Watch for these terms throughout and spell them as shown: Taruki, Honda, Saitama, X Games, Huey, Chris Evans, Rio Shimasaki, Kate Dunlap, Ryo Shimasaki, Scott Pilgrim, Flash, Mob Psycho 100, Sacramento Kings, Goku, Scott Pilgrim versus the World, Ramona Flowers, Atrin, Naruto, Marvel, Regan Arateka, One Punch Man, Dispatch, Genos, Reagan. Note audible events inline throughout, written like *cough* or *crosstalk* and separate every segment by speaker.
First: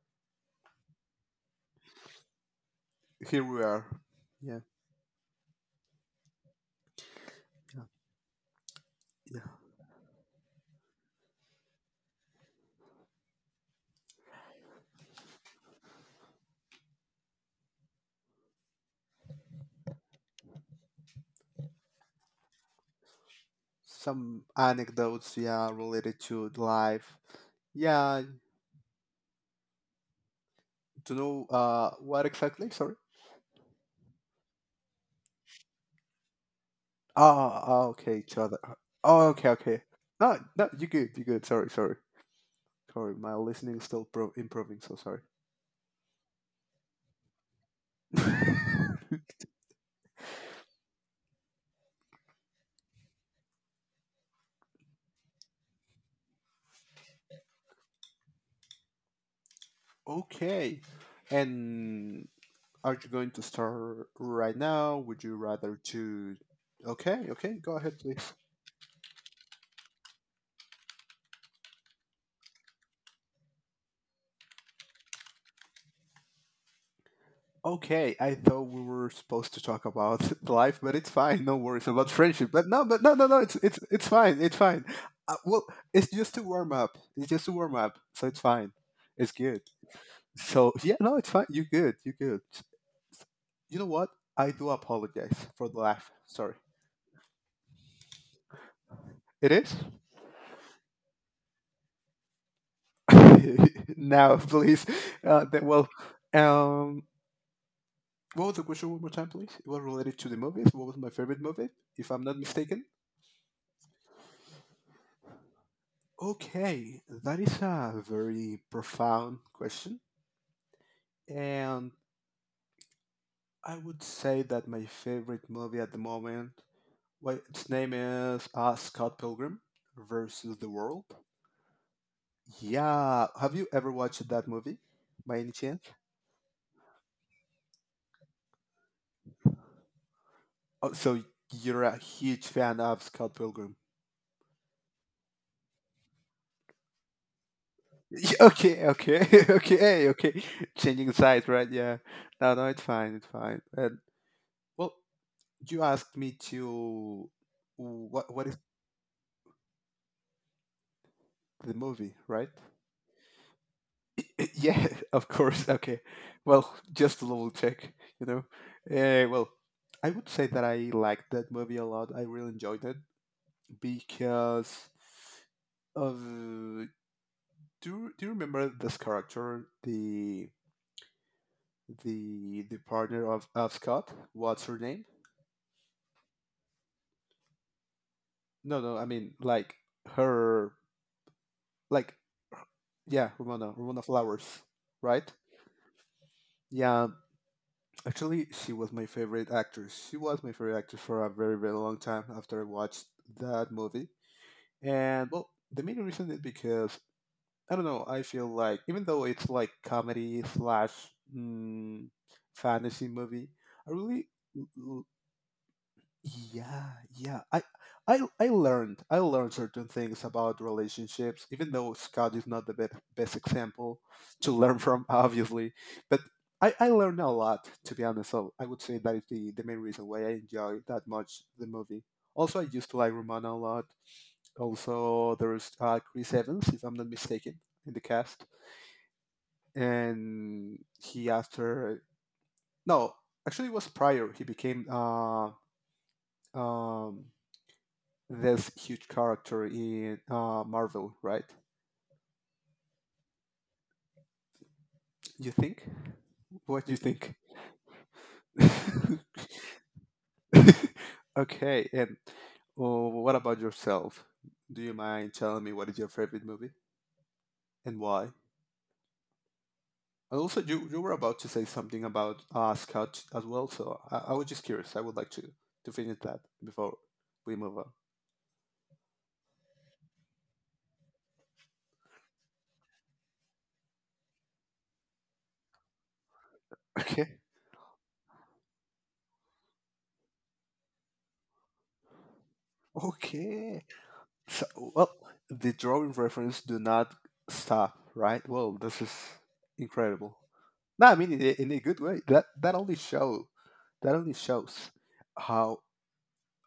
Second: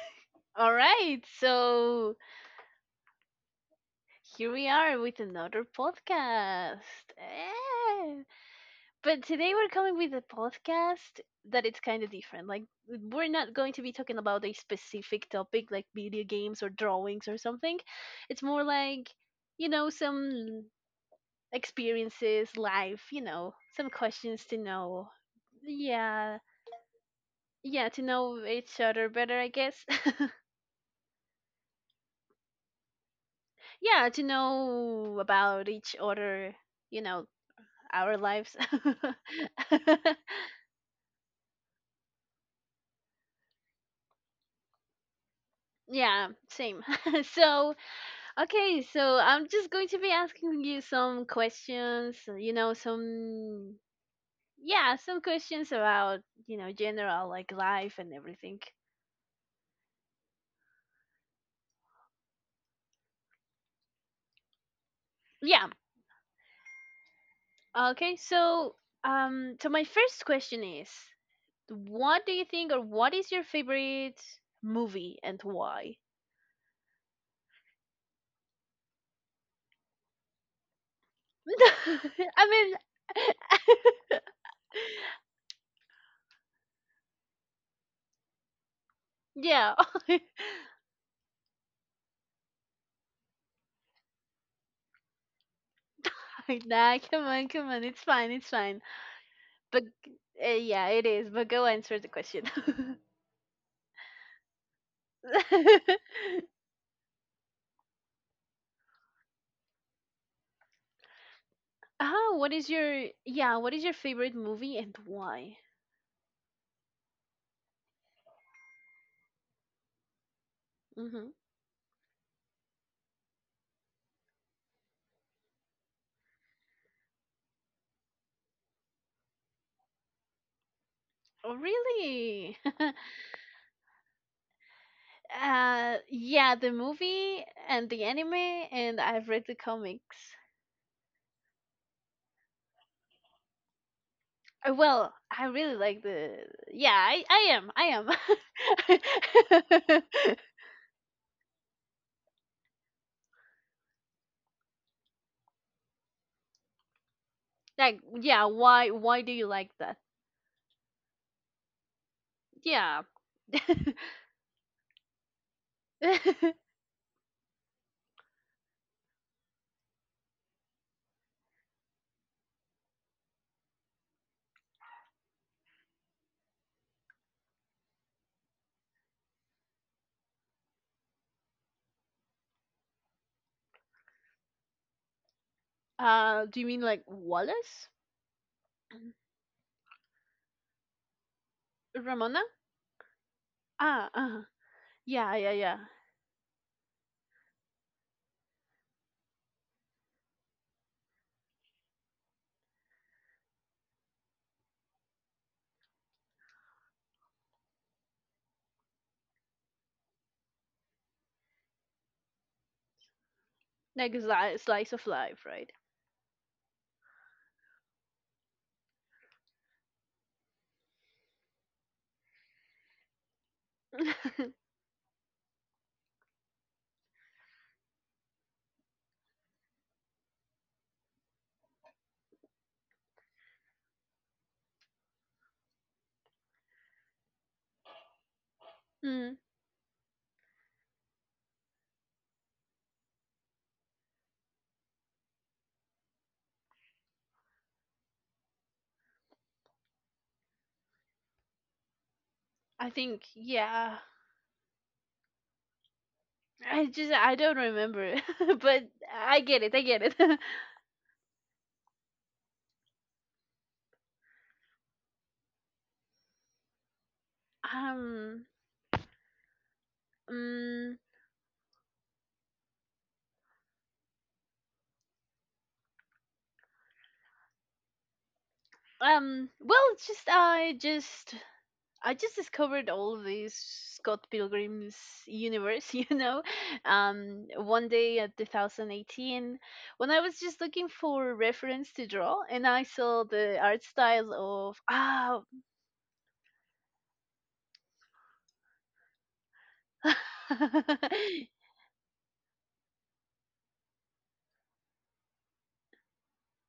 Speaker 1: *laughs* all right. So
Speaker 2: Here we are.
Speaker 1: here
Speaker 2: Yeah,
Speaker 1: we are with another podcast.
Speaker 2: yeah,
Speaker 1: Eh. But
Speaker 2: yeah.
Speaker 1: today we're coming with a podcast that it's kind of different. Like we're not going to be talking about a specific topic like video games or drawings or something. It's more like, some experiences, life, some questions
Speaker 2: Some
Speaker 1: to know.
Speaker 2: anecdotes, yeah, related
Speaker 1: Yeah.
Speaker 2: to life.
Speaker 1: Yeah, to
Speaker 2: Yeah,
Speaker 1: know each other better, I guess.
Speaker 2: to know what exactly? Sorry.
Speaker 1: Yeah, to know about each other, you know our
Speaker 2: Okay, each
Speaker 1: lives.
Speaker 2: other. Oh, okay, okay.
Speaker 1: *laughs*
Speaker 2: No, no, you good, you good. Sorry. My listening is still improving, so sorry.
Speaker 1: Yeah, same. *laughs* So okay, so I'm just going to be asking you some questions, you know some yeah, some questions about, general like life and everything.
Speaker 2: *laughs* Okay, and are you going to start right now? Would you
Speaker 1: Yeah,
Speaker 2: rather to? Okay, okay, go ahead,
Speaker 1: okay.
Speaker 2: please.
Speaker 1: So my first question is, what do you think, or what is your favorite movie and why?
Speaker 2: Okay, I thought we were supposed to talk about *laughs* life, but it's fine. No worries about
Speaker 1: *laughs* I
Speaker 2: friendship. But
Speaker 1: mean,
Speaker 2: no.
Speaker 1: *laughs*
Speaker 2: It's fine. It's fine. Uh, well, it's just to warm up. It's just to warm up. So it's fine. It's good.
Speaker 1: yeah. *laughs*
Speaker 2: So yeah, no, it's fine. You're good. You're good. You know what? I do apologize for the laugh. Sorry.
Speaker 1: Nah, come on, come on. It's fine, it's fine.
Speaker 2: It is.
Speaker 1: But yeah, it is. But go answer the question.
Speaker 2: *laughs* Now, please.
Speaker 1: *laughs*
Speaker 2: Well, um, what was the question one more time, please? It was related to the movies. What was my favorite movie, if I'm
Speaker 1: Ah,
Speaker 2: not
Speaker 1: what is
Speaker 2: mistaken?
Speaker 1: your, yeah, what is your favorite movie and why?
Speaker 2: Okay, that is a very profound question.
Speaker 1: Hmm.
Speaker 2: And I would say that my favorite movie at the moment, well, its name is Scott Pilgrim versus the World.
Speaker 1: Oh, really? *laughs*
Speaker 2: Yeah, have you ever watched that movie by any chance?
Speaker 1: Yeah, the movie and the anime, and I've read the comics.
Speaker 2: Oh, so you're a huge fan of Scott Pilgrim. *laughs*
Speaker 1: Well, I really like the yeah, I am. I am. *laughs*
Speaker 2: Okay, okay, *laughs* okay, okay. Changing sides, right? Yeah. No, no, it's fine, it's fine. And well, you asked me to
Speaker 1: Like,
Speaker 2: what
Speaker 1: yeah,
Speaker 2: what
Speaker 1: why do you like that?
Speaker 2: The movie, right?
Speaker 1: Yeah. *laughs*
Speaker 2: *laughs* Yeah, of course. Okay.
Speaker 1: *laughs*
Speaker 2: Well, just a little check, you know. Uh, well, I would say that I liked that movie a lot. I really enjoyed it because of do you remember this character, the partner of Scott? What's her name?
Speaker 1: Do you mean like Wallace?
Speaker 2: No, no, I mean like her like
Speaker 1: Ramona?
Speaker 2: yeah, Ramona, Ramona
Speaker 1: Ah, uh,
Speaker 2: Flowers, right?
Speaker 1: yeah, yeah, yeah.
Speaker 2: Yeah, actually, she was my favorite actress. She was my favorite actress for a very, very long time after I watched that movie. And, well, the main reason is because, I don't know, I feel like, even though it's like comedy slash mm, fantasy movie, I
Speaker 1: Like a
Speaker 2: really
Speaker 1: slice of
Speaker 2: l-
Speaker 1: life, right?
Speaker 2: yeah, yeah. I learned certain things about relationships, even though Scott is not the best example to
Speaker 1: *laughs*
Speaker 2: learn from, *laughs* obviously. But I learned a lot, to be honest. So I would say that is the main reason why I enjoy that much the movie. Also, I used to like Romana a lot. Also, there's Chris Evans, if I'm not mistaken, in the cast.
Speaker 1: Mm.
Speaker 2: And he asked her. No, actually it was prior. He became um this huge character in Marvel, right?
Speaker 1: I think, yeah.
Speaker 2: You think?
Speaker 1: I
Speaker 2: What do you
Speaker 1: just, I
Speaker 2: think?
Speaker 1: don't remember, *laughs* but
Speaker 2: *laughs*
Speaker 1: I get it. I get it. *laughs*
Speaker 2: Okay, and what about yourself? Do you mind telling me what is your favorite movie and why?
Speaker 1: um,
Speaker 2: And also,
Speaker 1: um,
Speaker 2: you were about to say something about Scout as well, so I was just curious. I would like to finish that before we move on.
Speaker 1: Well, it's just I just discovered all of this Scott Pilgrim's universe, *laughs* you know,
Speaker 2: Okay.
Speaker 1: one day at 2018 when I was just looking for reference to draw, and I saw the art
Speaker 2: Okay.
Speaker 1: style
Speaker 2: So,
Speaker 1: of,
Speaker 2: well,
Speaker 1: ah,
Speaker 2: the drawing reference do not stop, right? Well, this is incredible. No,
Speaker 1: *laughs*
Speaker 2: I mean in in a good way. That only shows how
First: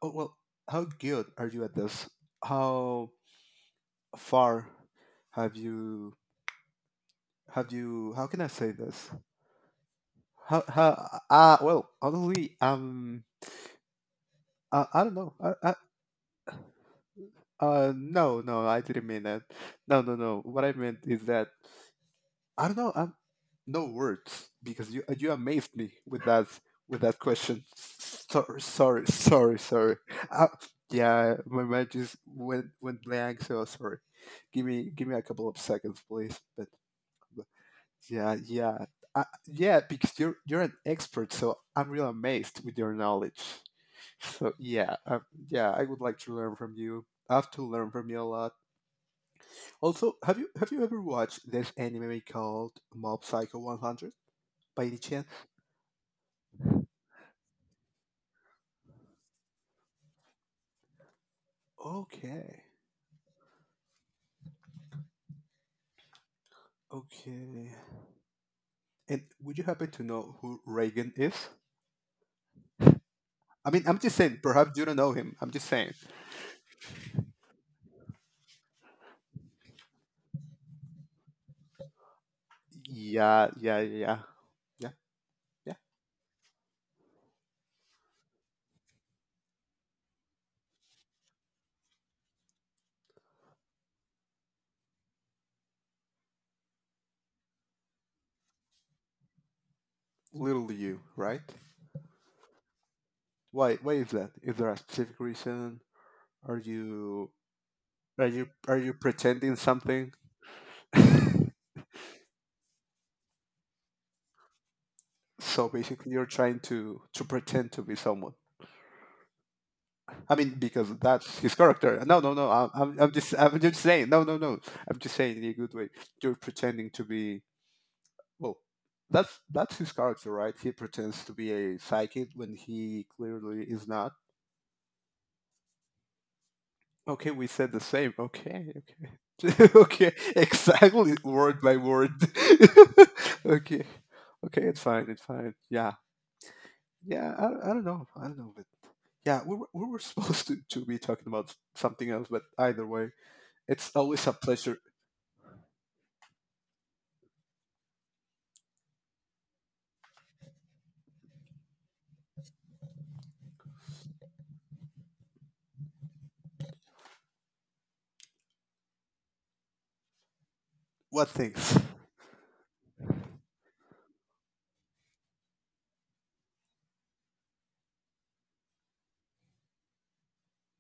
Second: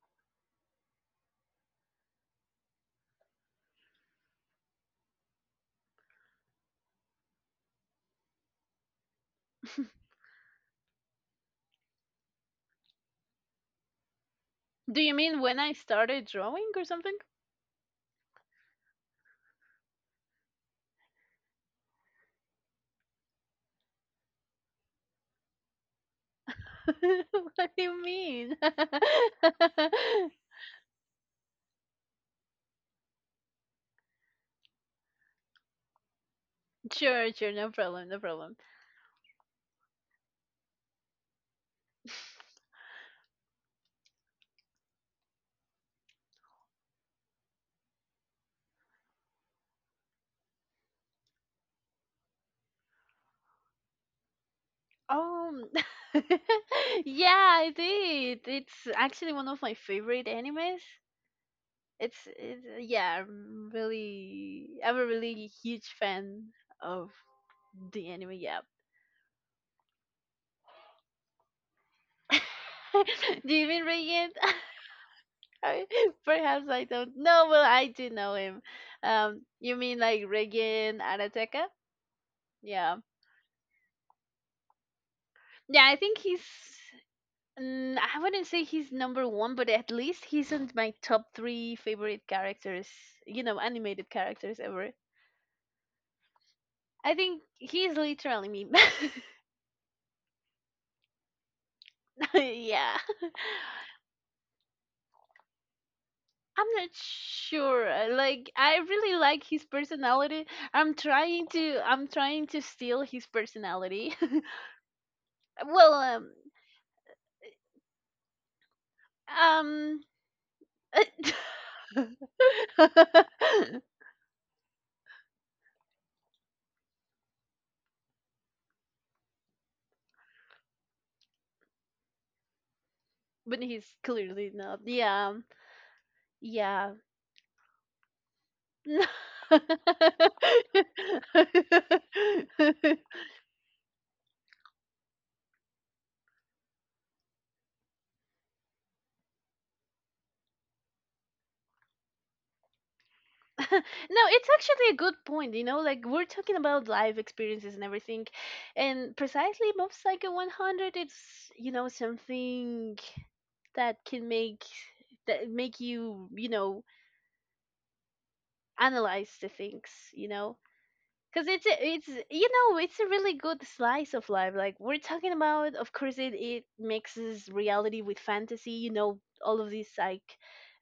Speaker 2: oh, well, how good are you at this? How far have you have you? How can I say this? How well, honestly, I,
Speaker 1: do
Speaker 2: I
Speaker 1: you
Speaker 2: don't know
Speaker 1: mean
Speaker 2: I,
Speaker 1: when I
Speaker 2: I,
Speaker 1: started drawing or something?
Speaker 2: no, no, I didn't mean that. No, no, no, what I meant is that I don't know. I'm no words because you amazed me
Speaker 1: *laughs*
Speaker 2: with that question.
Speaker 1: What do you mean? *laughs*
Speaker 2: Sorry. Uh, yeah, my mind just went blank. So sorry. Give me a couple of seconds, please. But
Speaker 1: Sure, sure, no problem, no
Speaker 2: yeah,
Speaker 1: problem.
Speaker 2: yeah, yeah. Because you're an expert, so I'm real amazed with your knowledge. So yeah, yeah. I would like to learn from you. I have to learn from you a lot. Also, have you ever watched this anime called Mob Psycho 100? By the chance?
Speaker 1: Um, *laughs* yeah, I did. It's actually one of my favorite animes. It's,
Speaker 2: Okay.
Speaker 1: it's uh, yeah, I'm a really huge fan of
Speaker 2: Okay.
Speaker 1: the anime. Yeah.
Speaker 2: And would you happen to know who Reagan is?
Speaker 1: *laughs* Do you
Speaker 2: I
Speaker 1: mean
Speaker 2: mean, I'm just
Speaker 1: Regent?
Speaker 2: saying, perhaps you don't know him. I'm
Speaker 1: *laughs*
Speaker 2: just
Speaker 1: I-
Speaker 2: saying.
Speaker 1: perhaps I don't know, but I do know him. You mean like Regan Arateka? Yeah,
Speaker 2: Yeah. Yeah, yeah.
Speaker 1: yeah. I think he's, mm, I wouldn't say he's number one, but at least he's in my top three favorite characters. You know, animated characters ever. I think he's literally me.
Speaker 2: Little you, right?
Speaker 1: *laughs* Yeah. *laughs*
Speaker 2: Why is that? Is there a specific reason? Are
Speaker 1: I'm not
Speaker 2: you
Speaker 1: sure. Like I
Speaker 2: are you
Speaker 1: really like
Speaker 2: pretending
Speaker 1: his
Speaker 2: something?
Speaker 1: personality.
Speaker 2: *laughs*
Speaker 1: I'm trying to steal his personality. *laughs*
Speaker 2: So
Speaker 1: Well,
Speaker 2: basically you're
Speaker 1: um
Speaker 2: trying to pretend to be someone.
Speaker 1: um
Speaker 2: I mean, because that's his character. No, no, no. I'm just
Speaker 1: *laughs*
Speaker 2: saying. No, no, no. I'm just saying in a good way. You're pretending to be. Well, that's his character, right? He pretends to be a psychic when he
Speaker 1: but
Speaker 2: clearly is
Speaker 1: he's
Speaker 2: not.
Speaker 1: clearly not. Yeah. Yeah.
Speaker 2: Okay, we said the same. Okay,
Speaker 1: *laughs* No,
Speaker 2: okay, *laughs* okay. Exactly, word by word. *laughs* Okay, okay. It's fine. It's fine. Yeah, yeah. I don't know. I don't know, but yeah, we were supposed to be talking about something else, but either way, it's always a
Speaker 1: it's
Speaker 2: pleasure.
Speaker 1: actually a good point, you know, like we're talking about life experiences and everything. And precisely Mob Psycho 100, it's, you know, something that can make, that make you, you know, analyze the things, you know,
Speaker 2: What
Speaker 1: because it's a,
Speaker 2: things?
Speaker 1: it's you know, it's a really good slice of life, like we're talking about. Of course it, it mixes reality with fantasy, you know, all of these like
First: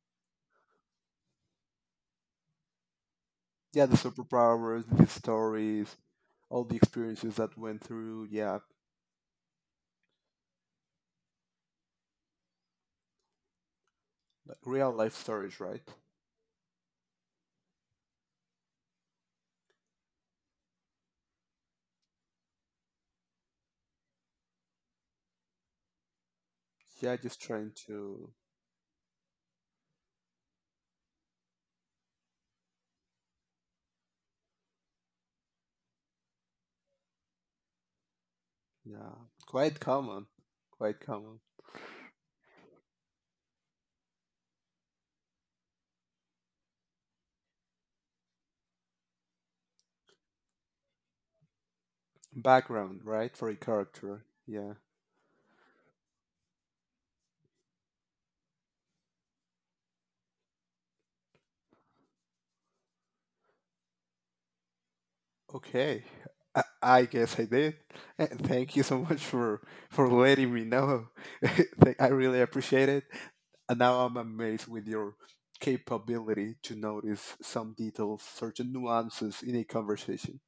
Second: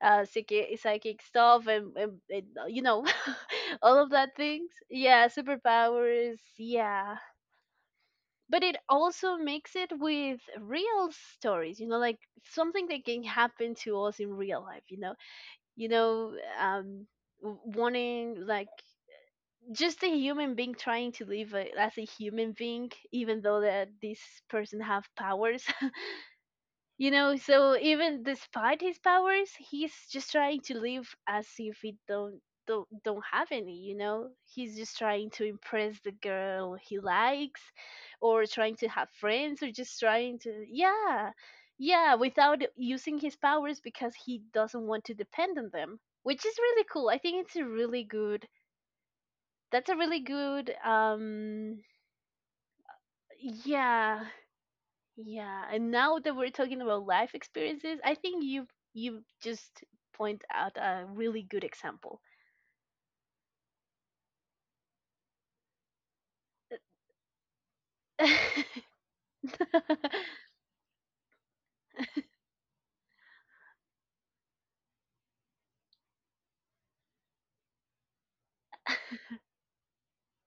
Speaker 1: psychic stuff and you know, *laughs*
Speaker 2: Yeah, the
Speaker 1: all of that things,
Speaker 2: superpowers, the
Speaker 1: yeah,
Speaker 2: stories,
Speaker 1: superpowers,
Speaker 2: all the
Speaker 1: yeah.
Speaker 2: experiences that went through. Yeah,
Speaker 1: But it also makes it with real stories, you know, like something that can happen to us in
Speaker 2: like
Speaker 1: real life,
Speaker 2: real
Speaker 1: you know.
Speaker 2: life stories, right?
Speaker 1: you know um Wanting like just a human being trying to live a, as a human being, even though that this person have powers, you
Speaker 2: Yeah,
Speaker 1: know,
Speaker 2: just trying
Speaker 1: so even
Speaker 2: to.
Speaker 1: despite his powers, he's just trying to live as if he don't have any, you know? He's just trying to impress the girl he likes, or trying to have
Speaker 2: Yeah,
Speaker 1: friends, or
Speaker 2: quite
Speaker 1: just
Speaker 2: common,
Speaker 1: trying to,
Speaker 2: quite
Speaker 1: yeah.
Speaker 2: common
Speaker 1: Yeah, without using his powers because he doesn't want to depend on them, which is really cool. I think it's a really good that's a really good
Speaker 2: background, right, for a character.
Speaker 1: yeah.
Speaker 2: Yeah.
Speaker 1: Yeah, and now that we're talking about life experiences, I think you just point out a really good example.
Speaker 2: Okay,
Speaker 1: *laughs*
Speaker 2: I guess I did. And thank you
Speaker 1: *laughs*
Speaker 2: so *laughs* much for letting me know. *laughs* I really appreciate it. And now I'm amazed with your capability to notice some details, certain nuances in a conversation.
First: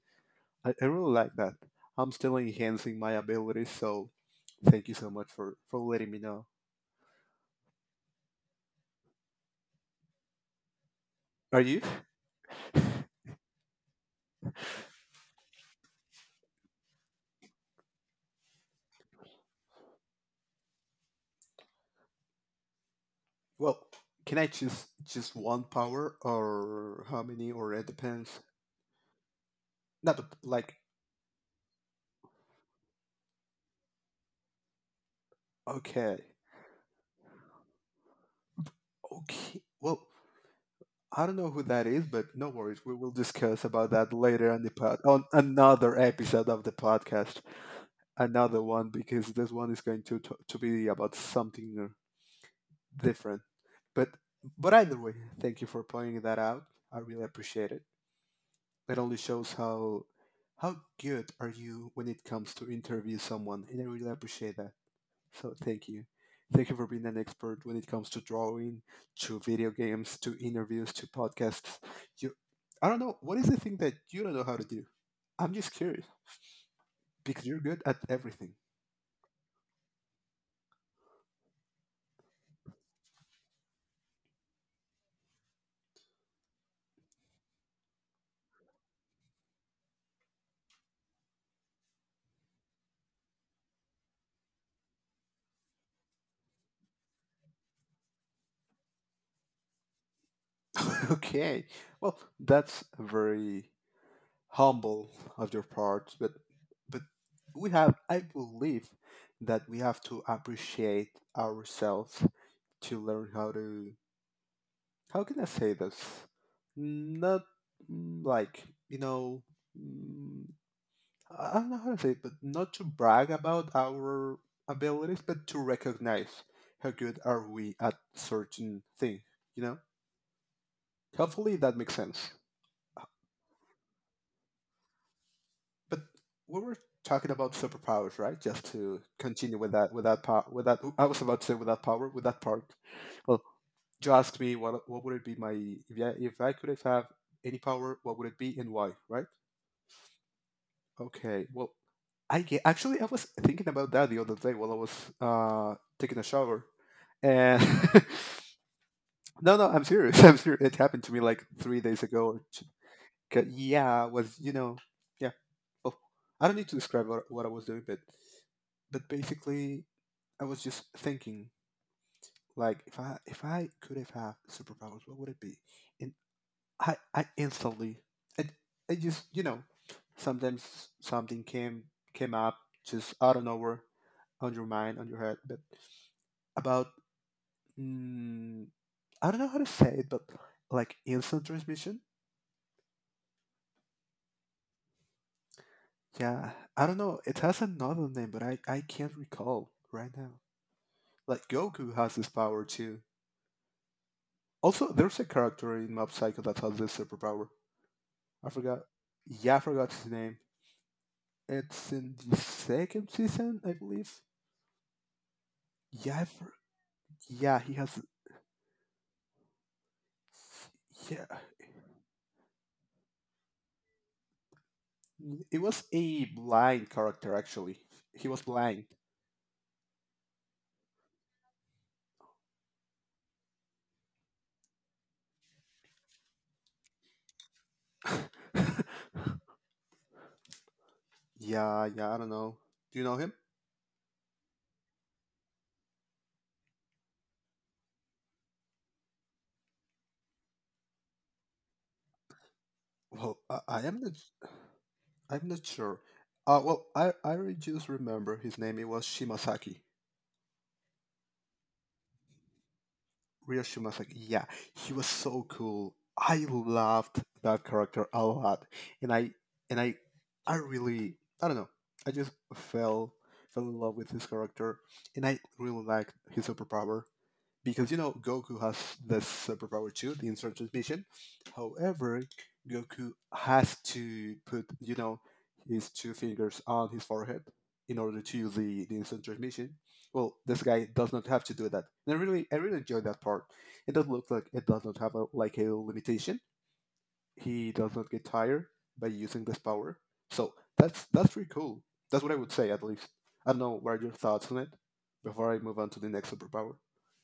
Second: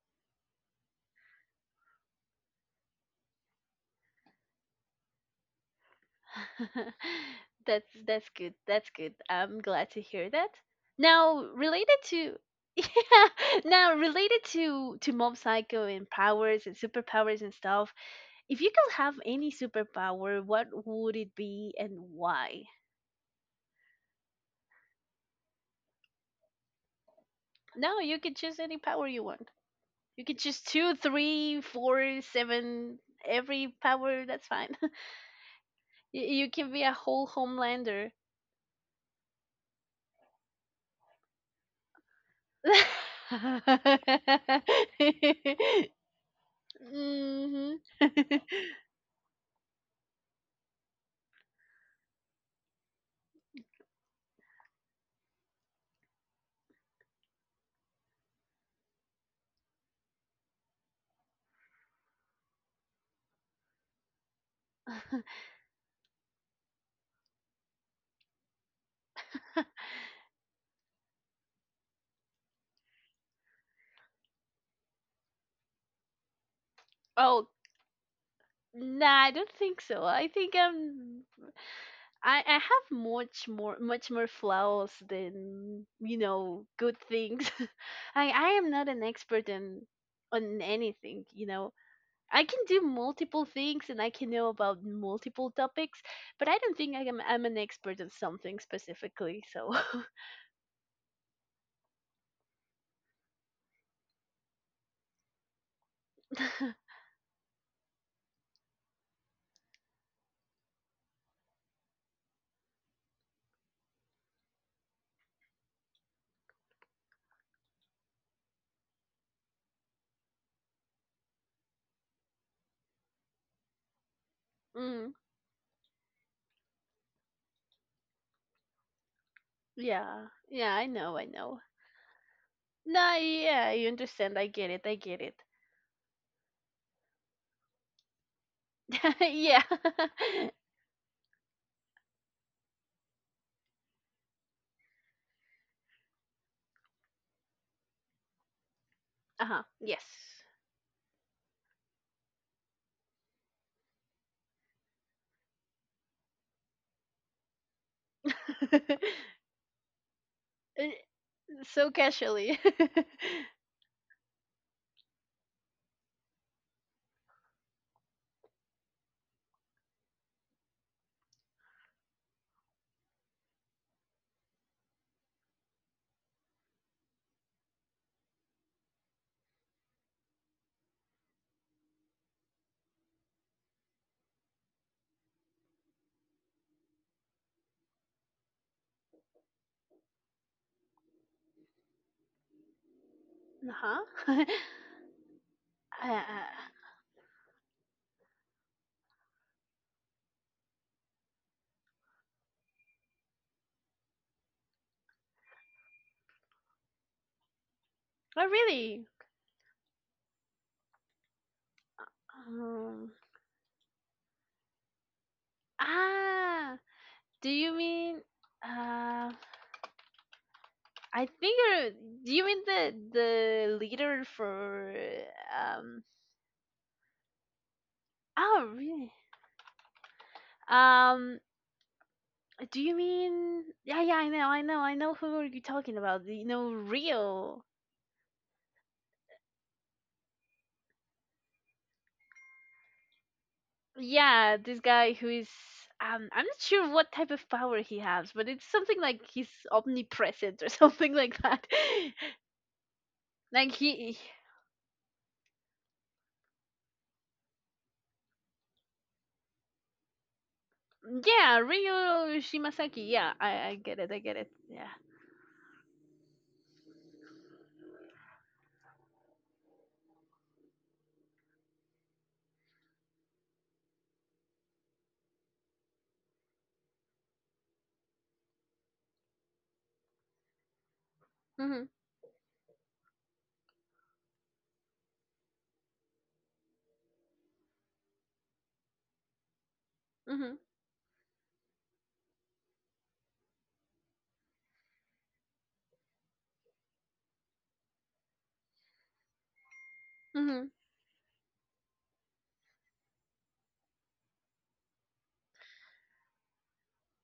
Speaker 2: I really like that. I'm still enhancing my abilities, so thank you so much for letting me know.
Speaker 1: That's good. That's good. I'm glad to hear that. Now,
Speaker 2: Are you?
Speaker 1: related to *laughs* yeah, now related to Mob Psycho and powers and superpowers and stuff. If you could have any superpower, what would it be and why?
Speaker 2: Well, can I choose just one power or how many or it
Speaker 1: No, you can
Speaker 2: depends?
Speaker 1: choose any power you want.
Speaker 2: No,
Speaker 1: You
Speaker 2: but
Speaker 1: can choose
Speaker 2: like
Speaker 1: two, three, four, seven, every power. That's fine. *laughs*
Speaker 2: okay.
Speaker 1: You can be a whole homelander.
Speaker 2: Okay. Well, I don't know who that is, but no worries. We will
Speaker 1: *laughs*
Speaker 2: discuss about that later on the pod on another episode of the podcast.
Speaker 1: Hmm.
Speaker 2: Another
Speaker 1: *laughs*
Speaker 2: one because this one is going to to be about something different. But either way, thank you for pointing that out. I really appreciate it. It only shows how good are you when it comes to interview someone, and I really appreciate that. So thank you. Thank you for being an expert when it comes to drawing, to video games, to interviews, to podcasts. You, I don't know what is the thing that you don't know how to do. I'm just curious because
Speaker 1: Oh,
Speaker 2: you're good at everything.
Speaker 1: nah, I don't think so. I think I'm. I have much more flaws than, you know, good things. *laughs* I am not an expert in, on anything. You know, I can do multiple things and I can know about multiple topics, but I don't think I'm an expert in something specifically. So,
Speaker 2: *laughs* Okay, well that's very humble of your part, but
Speaker 1: *laughs*
Speaker 2: but we have, I believe that we have to appreciate ourselves to learn how to how can I say this? Not like you know, mm, I don't know how to say it, but not to brag about our
Speaker 1: mm,
Speaker 2: abilities, but to recognize how good are we at certain thing. You know,
Speaker 1: yeah, yeah, I know, I
Speaker 2: hopefully
Speaker 1: know.
Speaker 2: that makes sense.
Speaker 1: No, yeah, you understand. I get it. I get it.
Speaker 2: But we were talking about superpowers, right? Just to
Speaker 1: *laughs*
Speaker 2: continue
Speaker 1: Yeah.
Speaker 2: with that
Speaker 1: *laughs*
Speaker 2: part, with that. I was about to say with that power, with that part. Well, you asked me what would it be my if if I could have any power, what would it be and why, right?
Speaker 1: Uh huh. Yes.
Speaker 2: Okay. Well, actually I was thinking about that the other day while I was taking a shower, and *laughs*
Speaker 1: *laughs*
Speaker 2: no, no, I'm serious. *laughs* I'm serious. It
Speaker 1: Uh,
Speaker 2: happened to me like three
Speaker 1: so
Speaker 2: days ago.
Speaker 1: casually. *laughs* Uh
Speaker 2: 'Cause- Yeah, I was you know, yeah. Oh, I don't need to describe what I was doing, but basically, I was just thinking like if I could have had superpowers, what would it be? And I I instantly I, I just you know sometimes something came up just out of nowhere on your mind on your head, but about mm, I don't know how to say it, but like instant transmission.
Speaker 1: huh. *laughs*
Speaker 2: Yeah,
Speaker 1: Uh,
Speaker 2: I don't know. It has another name, but I can't recall right now. Like Goku has this power too. Also, there's a character in Mob Psycho that has this superpower.
Speaker 1: oh,
Speaker 2: I forgot.
Speaker 1: really?
Speaker 2: Yeah, I forgot his name. It's in the second
Speaker 1: Um,
Speaker 2: season, I believe. Yeah, I for-
Speaker 1: ah, do
Speaker 2: yeah,
Speaker 1: you
Speaker 2: he has.
Speaker 1: mean? Uh, I
Speaker 2: Yeah,
Speaker 1: think do you mean the leader for
Speaker 2: it was
Speaker 1: um
Speaker 2: a blind character actually. He was
Speaker 1: oh,
Speaker 2: blind.
Speaker 1: really. um do you mean, yeah, yeah, I know, I know, I know who are you talking about, you know, Rio?
Speaker 2: Yeah, yeah, I don't know. Do you know him?
Speaker 1: Yeah, this guy who is, I'm not sure what type of power he has, but it's something like he's omnipresent or *laughs* something like that.
Speaker 2: Well,
Speaker 1: *laughs* like
Speaker 2: I am not.
Speaker 1: he
Speaker 2: I'm not sure. Well, just remember his name. It was Shimasaki.
Speaker 1: Yeah, Rio Shimasaki, yeah,
Speaker 2: Ryo
Speaker 1: I get it,
Speaker 2: Shimasaki.
Speaker 1: I get
Speaker 2: Yeah,
Speaker 1: it, yeah.
Speaker 2: he was so cool. I loved that character a lot, and I and I really I don't know. I just fell in love with his character, and I really liked his superpower because you know Goku has this superpower too, the instant transmission.
Speaker 1: Mhm.
Speaker 2: However, Goku has to put you know his two fingers on his forehead in order to use the instant transmission. Well,
Speaker 1: Mhm.
Speaker 2: this guy does not have to do that. And I really enjoy that part. It does look like it does not have a, like a limitation. He does not get tired by using this power. So
Speaker 1: Mhm.
Speaker 2: that's pretty cool. That's what I would say at least. I don't know what are your thoughts on it before I move on to the next superpower.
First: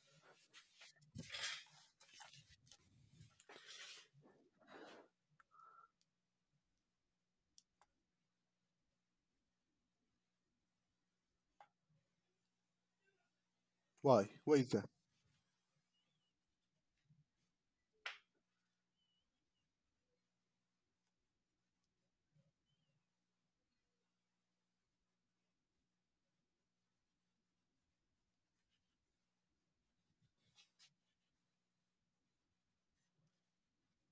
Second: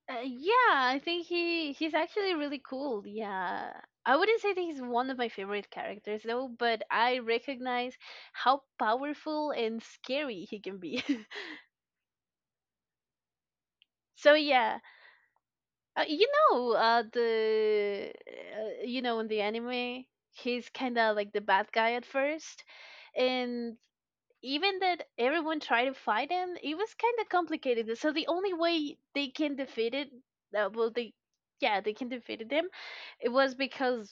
Speaker 1: Yeah, I think he's actually really cool. Yeah. I wouldn't say that he's one of my favorite characters though, but I recognize how powerful and scary he can be. *laughs*
Speaker 2: Why?
Speaker 1: So
Speaker 2: Why is
Speaker 1: yeah,
Speaker 2: that?
Speaker 1: you know, the you know, in the anime, he's kind of like the bad guy at first. And even that everyone tried to fight him, it was kind of complicated. So the only way they can defeat it, uh, well, they, yeah, they can defeat them, it was because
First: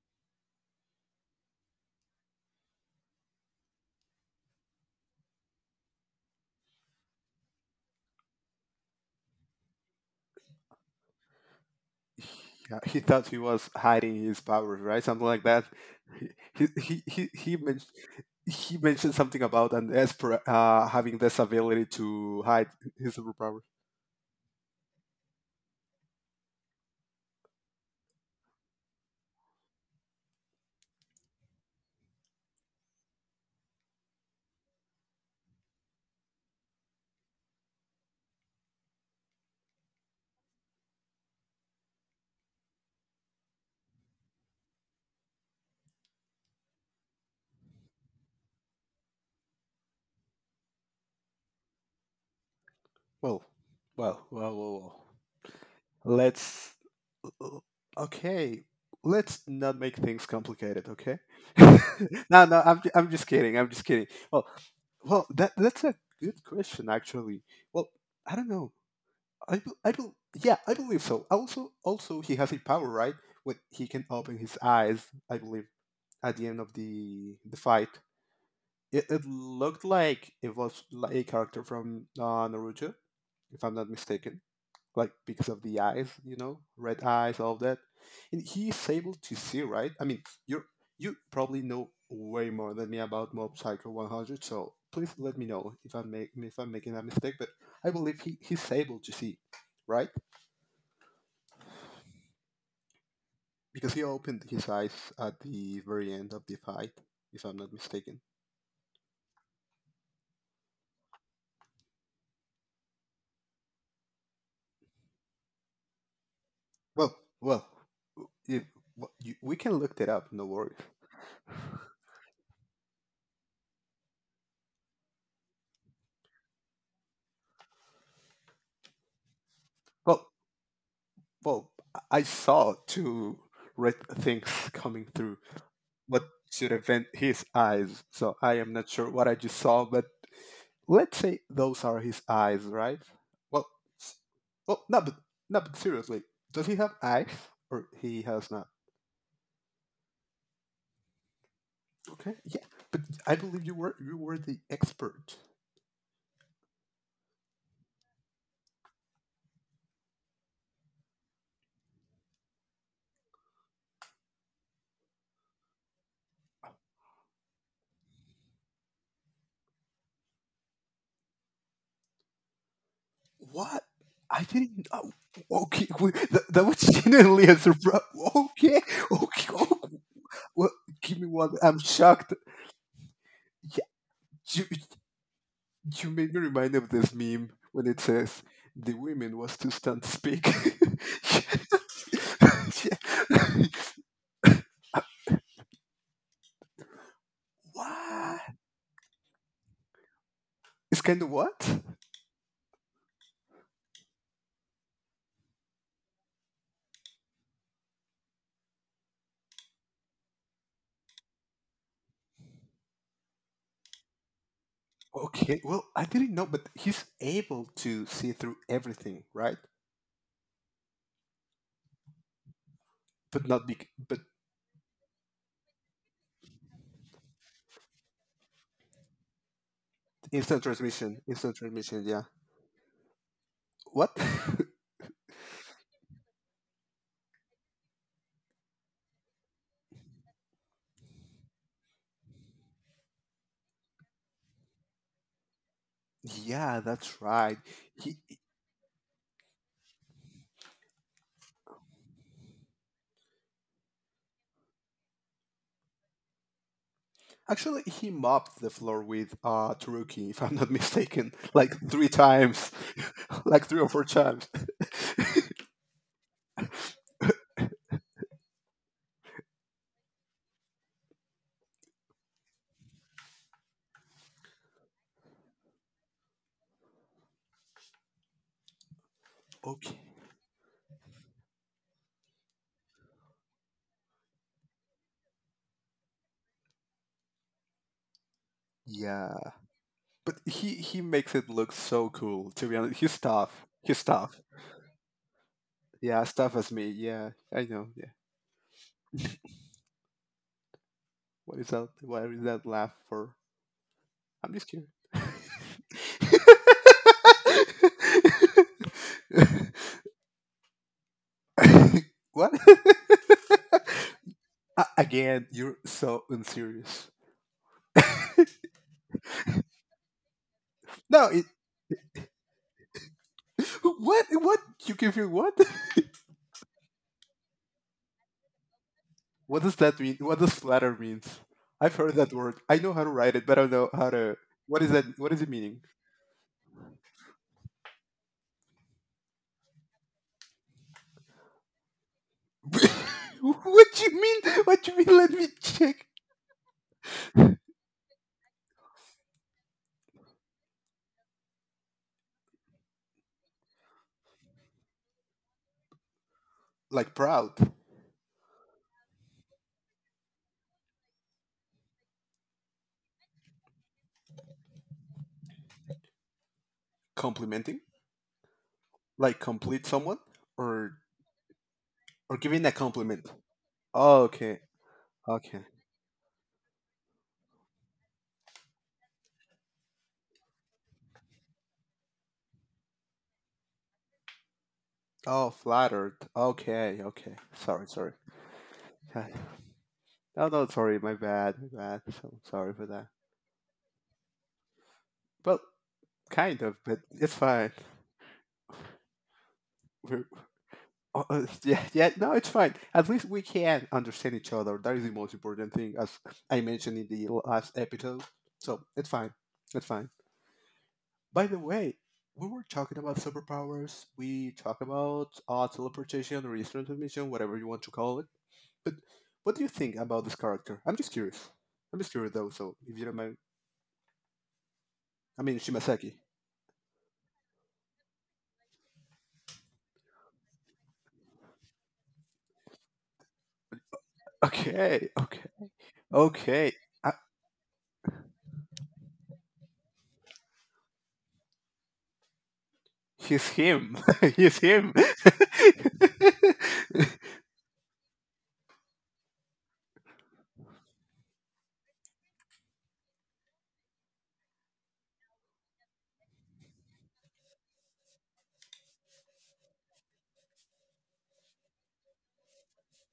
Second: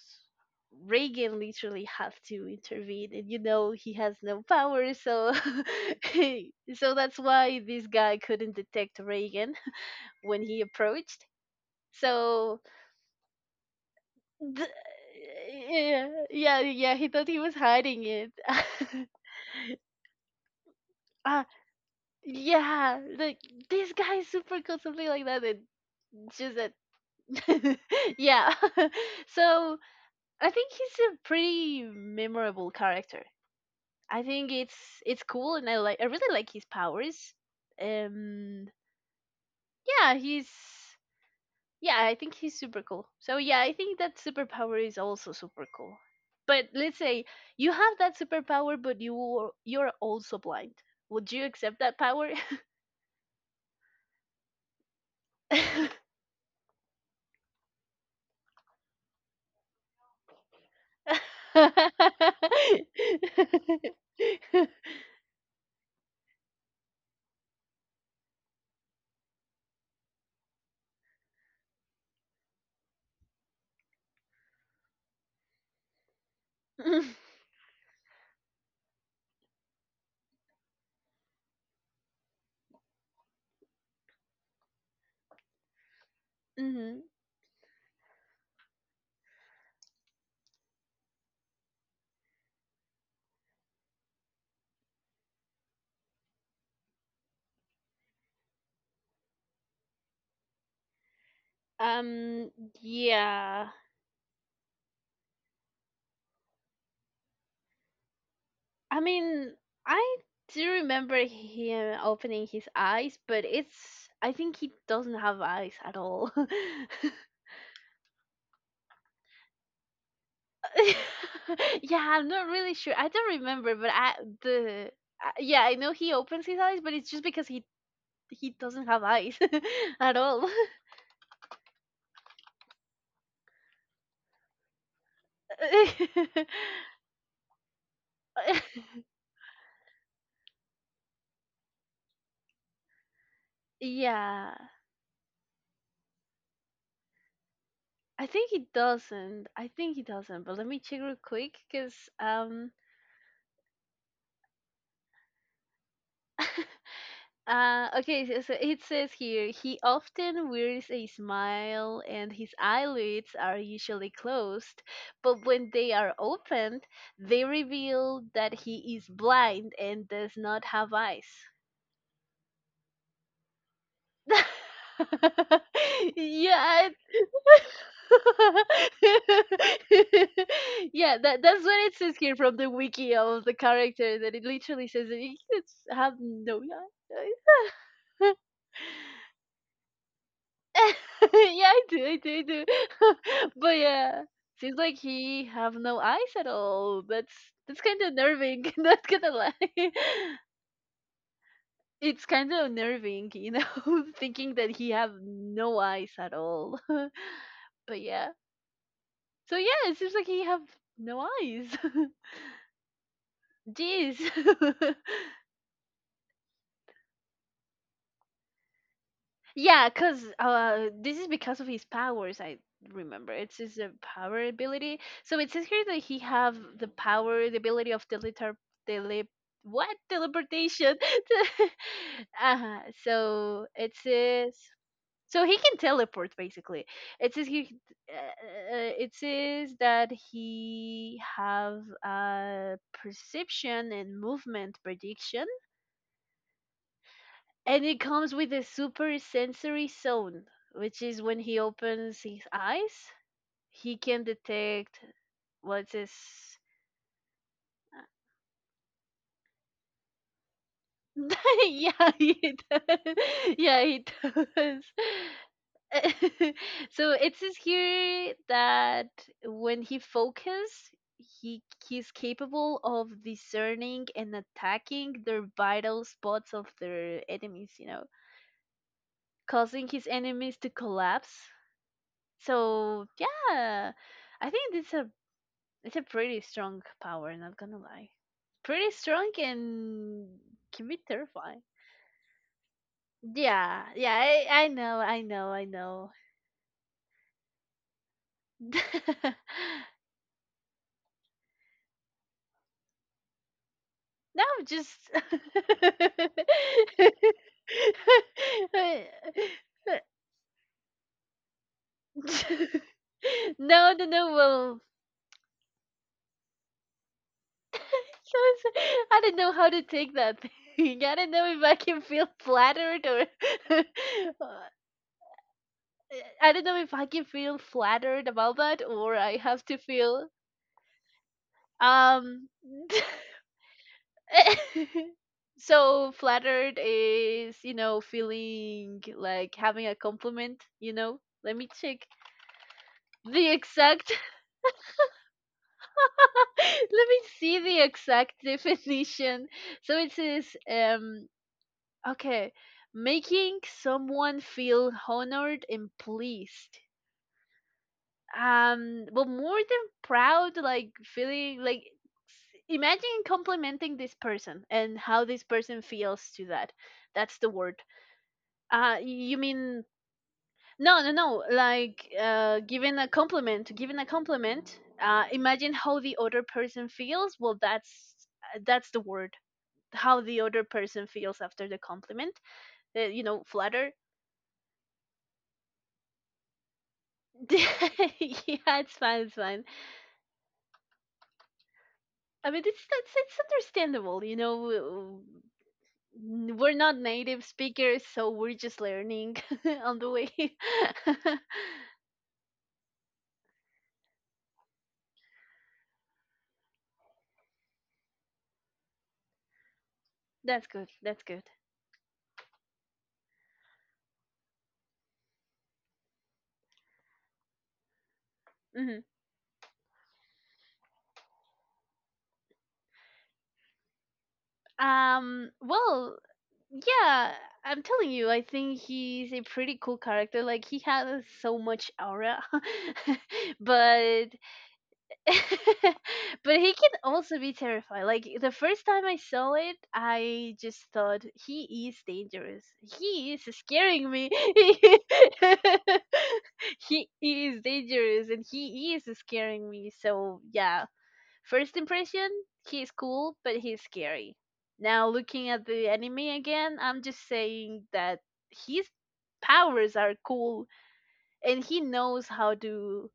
Speaker 1: Reagan literally had to intervene, and you know he has no power, so *laughs* so that's why this guy couldn't detect Reagan *laughs* when he approached. So.
Speaker 2: Yeah, he thought he was hiding his
Speaker 1: th-
Speaker 2: powers, right? Something like that.
Speaker 1: yeah, yeah,
Speaker 2: He
Speaker 1: yeah.
Speaker 2: he
Speaker 1: He thought
Speaker 2: he
Speaker 1: he was
Speaker 2: he men-
Speaker 1: hiding it.
Speaker 2: he mentioned something about an
Speaker 1: *laughs*
Speaker 2: esper having this
Speaker 1: Ah,
Speaker 2: ability to hide
Speaker 1: yeah,
Speaker 2: his
Speaker 1: like
Speaker 2: superpower.
Speaker 1: this guy is super cool, something like that. And just that, *laughs* yeah. *laughs* So I think he's a pretty memorable character. I think it's cool, and I really like his powers. Um, yeah, he's yeah, I think he's super cool. So yeah, I think that superpower is also super cool. But let's say you have that superpower, but you're also blind. Would you accept that power?
Speaker 2: Well, well.
Speaker 1: *laughs*
Speaker 2: Let's Okay. Let's not make things complicated, okay? *laughs* no, no, I'm ju- I'm just kidding. I'm just kidding.
Speaker 1: *laughs*
Speaker 2: Well, well, that's a good question actually. Well, I don't know. I bel Yeah, I believe so. Also, also he has a power, right? When he can open his eyes, I believe at the end of
Speaker 1: Hmm.
Speaker 2: the fight, it looked like it was like a character from Naruto, if I'm not mistaken. Like because of the eyes, you know, red eyes, all that, and he's able to see, right? I mean, you you probably know way more than me about Mob Psycho 100, so please let me know if if I'm making a mistake. But I believe he's able to see, right?
Speaker 1: Um, yeah.
Speaker 2: Because he opened his eyes at the very end of the fight, if I'm not mistaken.
Speaker 1: I mean, I do remember him opening his eyes, but it's, I think he doesn't have eyes at all. *laughs*
Speaker 2: Well,
Speaker 1: *laughs*
Speaker 2: well, if, w- you, we can look that up. No worries.
Speaker 1: Yeah, I'm not really sure. I don't remember, but I the yeah, I know he opens his eyes, but it's just because he doesn't have eyes *laughs* at
Speaker 2: Well,
Speaker 1: all.
Speaker 2: well, I saw two red things coming through. What
Speaker 1: *laughs*
Speaker 2: should have been his eyes? So I am not sure
Speaker 1: *laughs*
Speaker 2: what I just saw, but let's say those are his eyes, right? Well, s-
Speaker 1: Yeah.
Speaker 2: well, no, but no, but seriously, does he have eyes or he
Speaker 1: I
Speaker 2: has
Speaker 1: think
Speaker 2: not?
Speaker 1: he doesn't. I think he doesn't. But let me check real quick, cause
Speaker 2: Okay, yeah,
Speaker 1: um,
Speaker 2: but I believe you were the expert.
Speaker 1: *laughs* okay. So, so it says here, he often wears a smile, and his eyelids are usually closed, but when they are opened, they reveal that he is blind and does not have eyes.
Speaker 2: What? I didn't. Oh, okay, wait,
Speaker 1: *laughs* Yeah,
Speaker 2: that was *laughs*
Speaker 1: I
Speaker 2: genuinely a surprise. Okay, okay,
Speaker 1: *laughs*
Speaker 2: okay. Well,
Speaker 1: yeah,
Speaker 2: give me
Speaker 1: that
Speaker 2: one.
Speaker 1: that's
Speaker 2: I'm
Speaker 1: what it says
Speaker 2: shocked.
Speaker 1: here from the wiki of the character, that it
Speaker 2: Yeah, you,
Speaker 1: literally says that you can
Speaker 2: you
Speaker 1: have
Speaker 2: made me
Speaker 1: no,
Speaker 2: remind of this
Speaker 1: yeah.
Speaker 2: meme when it says the women was too stunned to speak. *laughs*
Speaker 1: *laughs* Yeah, I do, I do, I do. *laughs*
Speaker 2: Yeah.
Speaker 1: But
Speaker 2: *laughs*
Speaker 1: yeah, seems like he have no eyes at all. That's kind of
Speaker 2: What?
Speaker 1: nerving. *laughs* Not gonna lie. *laughs*
Speaker 2: It's kind of what?
Speaker 1: It's kind of nerving, you know, *laughs* thinking that he have no eyes at all. *laughs* But yeah, so yeah, it seems like he have no eyes. *laughs* Jeez. *laughs*
Speaker 2: Okay, well, I didn't know, but he's able to see through everything, right?
Speaker 1: Yeah, cause this is because of his powers. I remember
Speaker 2: But
Speaker 1: it's
Speaker 2: not
Speaker 1: his
Speaker 2: big. But
Speaker 1: power ability. So it says here that he have the power, the ability of teletar, tele, what,
Speaker 2: instant
Speaker 1: teleportation.
Speaker 2: transmission, instant
Speaker 1: *laughs*
Speaker 2: transmission. Yeah.
Speaker 1: Uh-huh. So it
Speaker 2: What?
Speaker 1: says.
Speaker 2: *laughs*
Speaker 1: So he can teleport basically. It says he, it says that he have uh, perception and movement prediction,
Speaker 2: Yeah, that's right.
Speaker 1: and it
Speaker 2: He
Speaker 1: comes with a super sensory zone, which is when he opens his eyes, he can detect what's his.
Speaker 2: he mopped the floor with Taruki, if I'm not mistaken, *laughs*
Speaker 1: *laughs*
Speaker 2: like three
Speaker 1: Yeah, he
Speaker 2: times,
Speaker 1: does.
Speaker 2: *laughs*
Speaker 1: *laughs*
Speaker 2: like three
Speaker 1: Yeah,
Speaker 2: or four
Speaker 1: he
Speaker 2: times.
Speaker 1: does. *laughs* So it says here that when he focuses, he he's capable of discerning and attacking their vital spots of their enemies. You know, causing
Speaker 2: Okay.
Speaker 1: his enemies to collapse. So yeah, I think it's a pretty strong power. Not gonna lie, pretty strong,
Speaker 2: Yeah, but
Speaker 1: and can be
Speaker 2: he makes it
Speaker 1: terrifying.
Speaker 2: look so cool. To be honest, he's tough.
Speaker 1: Yeah,
Speaker 2: He's
Speaker 1: yeah,
Speaker 2: tough.
Speaker 1: I know, I know, I know.
Speaker 2: Yeah, as tough as me. Yeah, I know. Yeah.
Speaker 1: *laughs*
Speaker 2: What is that? What is that laugh for?
Speaker 1: Now
Speaker 2: I'm just kidding.
Speaker 1: just,
Speaker 2: *laughs* What? *laughs*
Speaker 1: no, no, no. Well,
Speaker 2: Again, you're so unserious.
Speaker 1: *laughs* so it's- I don't know how to take that thing. *laughs* I
Speaker 2: No,
Speaker 1: don't
Speaker 2: it,
Speaker 1: know if I can feel flattered or
Speaker 2: What? What?
Speaker 1: *laughs*
Speaker 2: You give you what?
Speaker 1: I don't know if I can feel flattered about that, or I
Speaker 2: *laughs* What
Speaker 1: have
Speaker 2: does
Speaker 1: to
Speaker 2: that mean?
Speaker 1: feel
Speaker 2: What does flatter means? I've heard that
Speaker 1: um
Speaker 2: word. I know how to write it, but I don't know how to. What is that?
Speaker 1: *laughs*
Speaker 2: What is it meaning?
Speaker 1: so flattered is, you know, feeling like having a compliment, you know. Let me check
Speaker 2: *laughs*
Speaker 1: the
Speaker 2: What
Speaker 1: exact
Speaker 2: you
Speaker 1: *laughs*
Speaker 2: mean? What you mean? Let me check.
Speaker 1: let me see the exact definition. So it says okay, making someone feel honored and pleased.
Speaker 2: Like proud,
Speaker 1: Well, more than proud, like feeling like imagine complimenting this person and how this person feels to that. That's the word.
Speaker 2: complimenting,
Speaker 1: You
Speaker 2: like
Speaker 1: mean
Speaker 2: complete someone, or
Speaker 1: no like
Speaker 2: or giving a
Speaker 1: giving a
Speaker 2: compliment.
Speaker 1: compliment,
Speaker 2: Oh, okay, okay.
Speaker 1: imagine how the other person feels. Well, that's the word. How the other person feels after the compliment, you know, flatter.
Speaker 2: Oh, flattered. Okay, okay.
Speaker 1: *laughs* Yeah,
Speaker 2: Sorry, sorry.
Speaker 1: it's
Speaker 2: *laughs*
Speaker 1: fine, it's fine.
Speaker 2: Oh no, sorry. My bad. My bad. So
Speaker 1: I mean,
Speaker 2: sorry for that.
Speaker 1: it's understandable, you know.
Speaker 2: Well, kind
Speaker 1: We're
Speaker 2: of,
Speaker 1: not
Speaker 2: but it's
Speaker 1: native
Speaker 2: fine.
Speaker 1: speakers, so we're just learning *laughs* on the
Speaker 2: We're,
Speaker 1: way. *laughs*
Speaker 2: *laughs* yeah, yeah, no, it's fine. At least we can understand each other. That is the most important thing, as I mentioned in the last episode. So it's fine. It's fine.
Speaker 1: That's good. That's good.
Speaker 2: By the way, we were talking about superpowers. We talk about teleportation or instant transmission, whatever you want to call it. But
Speaker 1: Hmm.
Speaker 2: what do you think about this character? I'm just curious. I'm just curious, though. So if you don't mind, I mean
Speaker 1: Well,
Speaker 2: Shimasaki.
Speaker 1: yeah. I'm telling you, I think he's a pretty cool character. Like he has so much aura, *laughs* but
Speaker 2: Okay, okay,
Speaker 1: *laughs* but he
Speaker 2: okay.
Speaker 1: can also be terrifying. Like the first time I saw it, I just thought he is dangerous. He is
Speaker 2: He's him.
Speaker 1: scaring me.
Speaker 2: *laughs* He's him.
Speaker 1: *laughs* he,
Speaker 2: *laughs*
Speaker 1: he is dangerous and he is scaring me. So yeah, first impression, he's cool, but he's scary. Now looking at the anime again, I'm just saying that his powers are cool and he knows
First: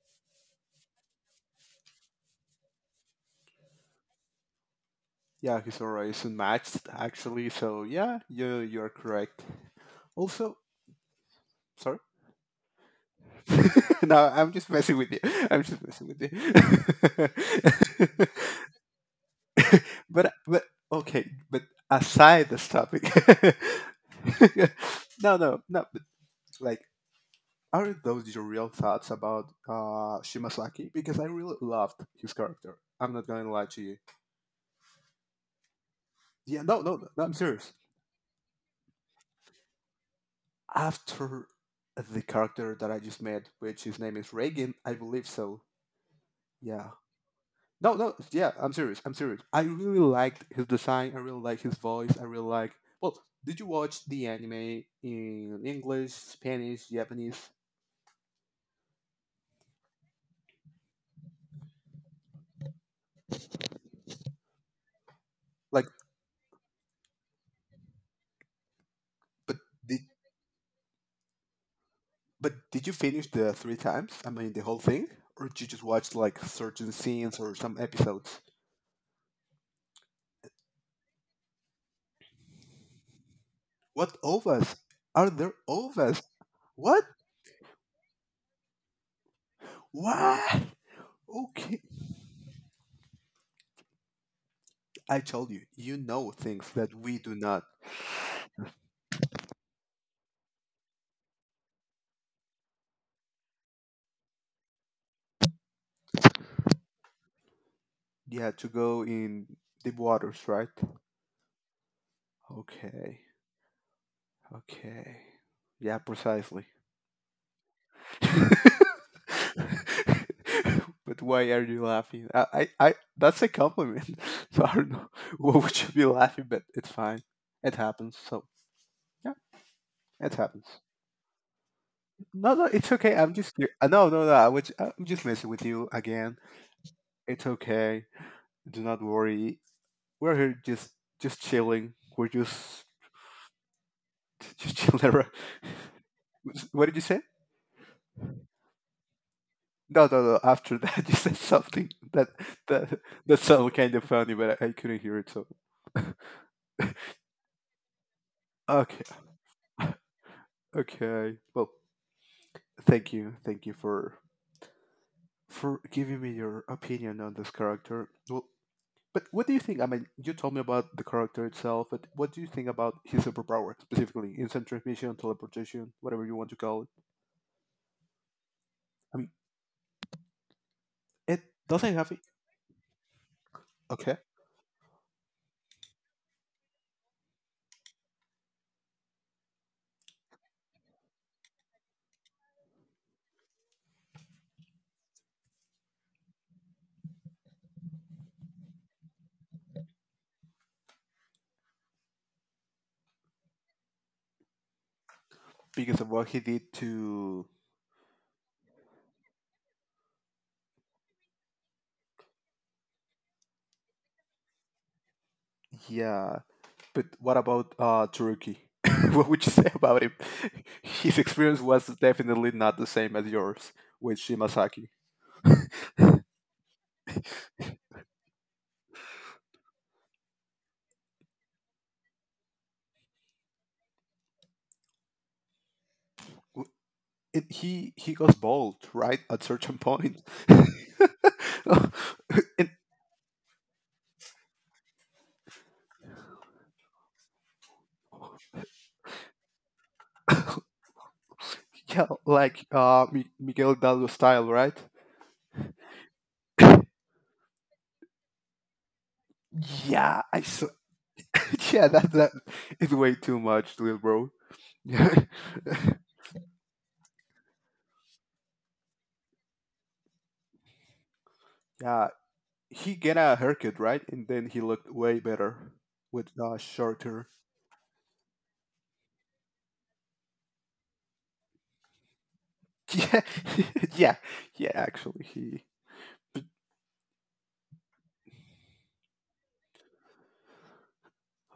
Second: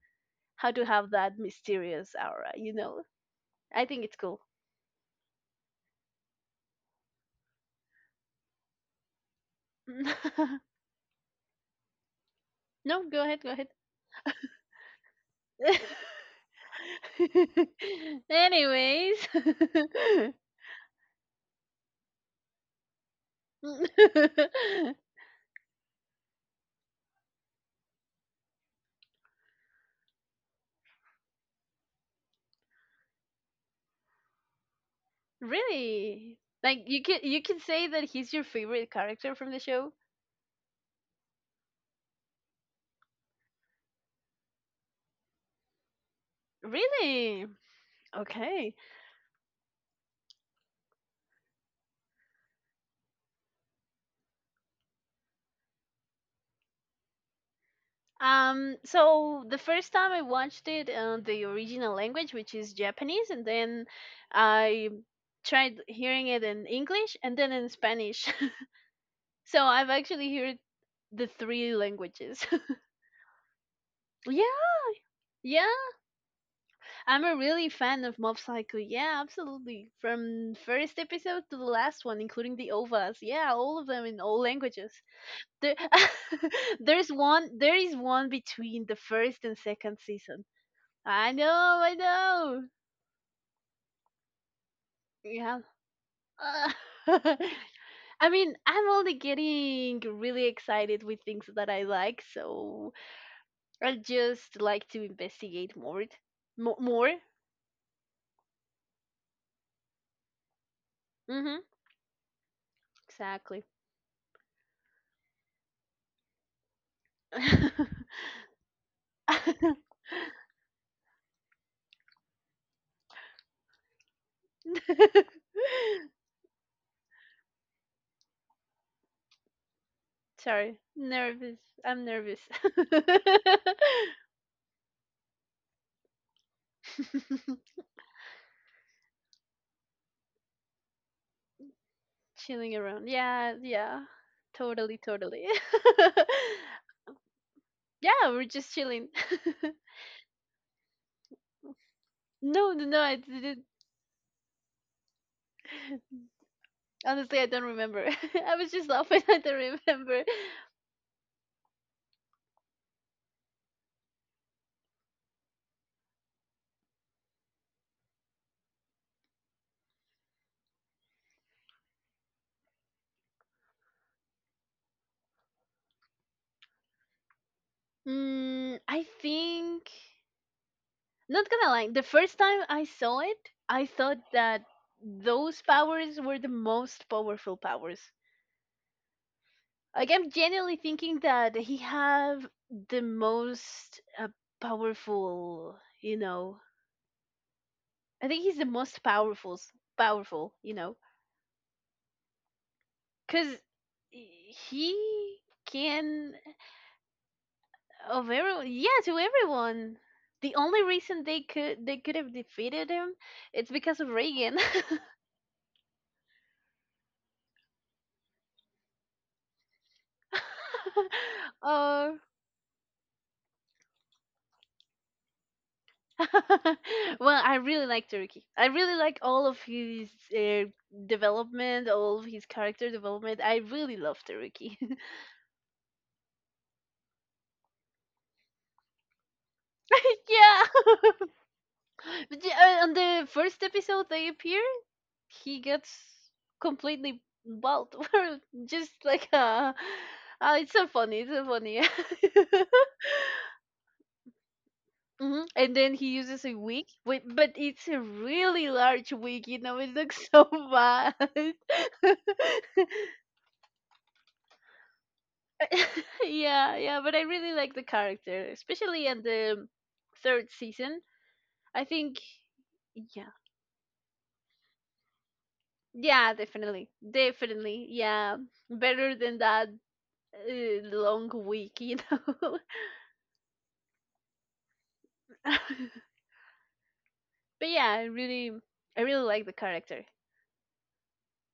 Speaker 1: how to have that mysterious aura, you know. I think it's cool.
Speaker 2: Yeah, his aura is unmatched actually. So yeah, you're correct. Also,
Speaker 1: *laughs*
Speaker 2: sorry.
Speaker 1: No, go ahead, go ahead.
Speaker 2: *laughs* No, I'm just messing with you. I'm just messing with
Speaker 1: *laughs*
Speaker 2: you. *laughs*
Speaker 1: Anyways,
Speaker 2: But okay. But aside this topic. *laughs*
Speaker 1: *laughs*
Speaker 2: No, no, no. But like, are those your real thoughts about Shimasaki? Because I really loved his character. I'm not going to lie to you.
Speaker 1: really,
Speaker 2: Yeah, no,
Speaker 1: like
Speaker 2: no, no. No, I'm
Speaker 1: you can
Speaker 2: serious.
Speaker 1: say that he's your favorite character from the show.
Speaker 2: After the character that I just met, which his name is Reagan, I believe so. Yeah.
Speaker 1: Really?
Speaker 2: No, no, yeah, I'm
Speaker 1: Okay.
Speaker 2: serious. I'm serious. I really liked his design. I really like his voice. I really like. Well, did you watch the anime in English, Spanish, Japanese?
Speaker 1: So the first time I watched it, the original language, which is Japanese, and then I tried
Speaker 2: Like,
Speaker 1: hearing it in English and then in Spanish. *laughs*
Speaker 2: but
Speaker 1: So I've
Speaker 2: did
Speaker 1: actually heard the three languages.
Speaker 2: but did you finish the three times? I
Speaker 1: Yeah,
Speaker 2: mean, the whole thing, or did you
Speaker 1: yeah.
Speaker 2: just watch like certain
Speaker 1: I'm a
Speaker 2: scenes or
Speaker 1: really
Speaker 2: some
Speaker 1: fan of
Speaker 2: episodes?
Speaker 1: Mob Psycho. Yeah, absolutely. From first episode to the last one, including the OVAs. Yeah, all of them
Speaker 2: What
Speaker 1: in all
Speaker 2: ovas?
Speaker 1: languages.
Speaker 2: Are there
Speaker 1: There,
Speaker 2: ovas?
Speaker 1: *laughs*
Speaker 2: What?
Speaker 1: there's one. There is one between the first and second season.
Speaker 2: What?
Speaker 1: I know.
Speaker 2: Okay.
Speaker 1: I know.
Speaker 2: I told
Speaker 1: Yeah.
Speaker 2: you, you know things
Speaker 1: Uh,
Speaker 2: that we do
Speaker 1: *laughs*
Speaker 2: not.
Speaker 1: I mean, I'm only getting really excited with things that I like, so I just like to investigate more. More, more.
Speaker 2: Yeah, to go in deep waters, right?
Speaker 1: Mhm.
Speaker 2: Okay,
Speaker 1: Exactly.
Speaker 2: okay. Yeah, precisely.
Speaker 1: *laughs*
Speaker 2: *laughs* But
Speaker 1: *laughs*
Speaker 2: why are you laughing? I That's a compliment. *laughs* So I don't know *laughs* what would you be laughing, but it's fine. It happens. So yeah, it happens.
Speaker 1: Sorry, nervous. I'm nervous.
Speaker 2: No, no, it's okay.
Speaker 1: *laughs*
Speaker 2: No, no, no. I'm just messing with you again. It's okay. Do not worry. We're here just chilling. We're
Speaker 1: Chilling
Speaker 2: just
Speaker 1: around. Yeah, yeah.
Speaker 2: *laughs* just
Speaker 1: Totally,
Speaker 2: chilling around.
Speaker 1: totally.
Speaker 2: *laughs* What did you
Speaker 1: *laughs*
Speaker 2: say?
Speaker 1: Yeah, we're just chilling. *laughs*
Speaker 2: No, no, no. After that, *laughs* you said something
Speaker 1: No, no,
Speaker 2: that
Speaker 1: no, I
Speaker 2: that
Speaker 1: didn't.
Speaker 2: sounded kind of funny, but I couldn't hear it. So
Speaker 1: *laughs* Honestly, I don't remember. *laughs* I was just
Speaker 2: okay,
Speaker 1: laughing. *laughs* I don't remember.
Speaker 2: *laughs* okay. Well, thank you for giving me your opinion on this character. Well, but what do you think? I mean, you told me about the character itself, but what do you think about his superpower specifically? Instant transmission, teleportation, whatever you want to call it.
Speaker 1: I
Speaker 2: I mean,
Speaker 1: think,
Speaker 2: it
Speaker 1: not gonna lie,
Speaker 2: doesn't
Speaker 1: the
Speaker 2: have it.
Speaker 1: first time I saw it, I
Speaker 2: Okay.
Speaker 1: thought that those powers were the most powerful powers. Like I'm genuinely thinking that he have the most powerful, you know. I think he's the most powerful, powerful, you know, because he
Speaker 2: Because of what
Speaker 1: can
Speaker 2: he did to
Speaker 1: of everyone, yeah, to everyone. The only reason they could have defeated him, it's because of Reagan.
Speaker 2: yeah but what about Turkey *laughs* what would you say about him *laughs* his
Speaker 1: *laughs*
Speaker 2: experience was
Speaker 1: uh,
Speaker 2: definitely not the same as yours with Shimasaki
Speaker 1: *laughs* well, I really like Turkey. I really like all of his uh, development, all of his character development. I really love Turkey. *laughs*
Speaker 2: W- it, he goes bald right at certain point *laughs*
Speaker 1: Yeah. *laughs* But
Speaker 2: and
Speaker 1: yeah, on the first episode they appear, he gets completely bald. *laughs* Or just like it's so funny. It's so funny.
Speaker 2: yeah
Speaker 1: *laughs*
Speaker 2: like uh Miguel Dallo style right
Speaker 1: Hmm. And then he uses a
Speaker 2: *coughs*
Speaker 1: wig, wait, but it's a really large wig. You know, it
Speaker 2: yeah
Speaker 1: looks
Speaker 2: I
Speaker 1: so
Speaker 2: saw
Speaker 1: bad. *laughs*
Speaker 2: *laughs* yeah that is way too much little bro *laughs*
Speaker 1: Yeah, yeah, but I really like the character, especially in the third season. I
Speaker 2: yeah
Speaker 1: think,
Speaker 2: he get
Speaker 1: yeah,
Speaker 2: a haircut, right? And then he looked way better with
Speaker 1: yeah, definitely,
Speaker 2: shorter.
Speaker 1: definitely, yeah, better than that long week, you know.
Speaker 2: *laughs*
Speaker 1: *laughs*
Speaker 2: Yeah, *laughs* yeah, yeah. Actually,
Speaker 1: But
Speaker 2: he.
Speaker 1: yeah, I really like the character.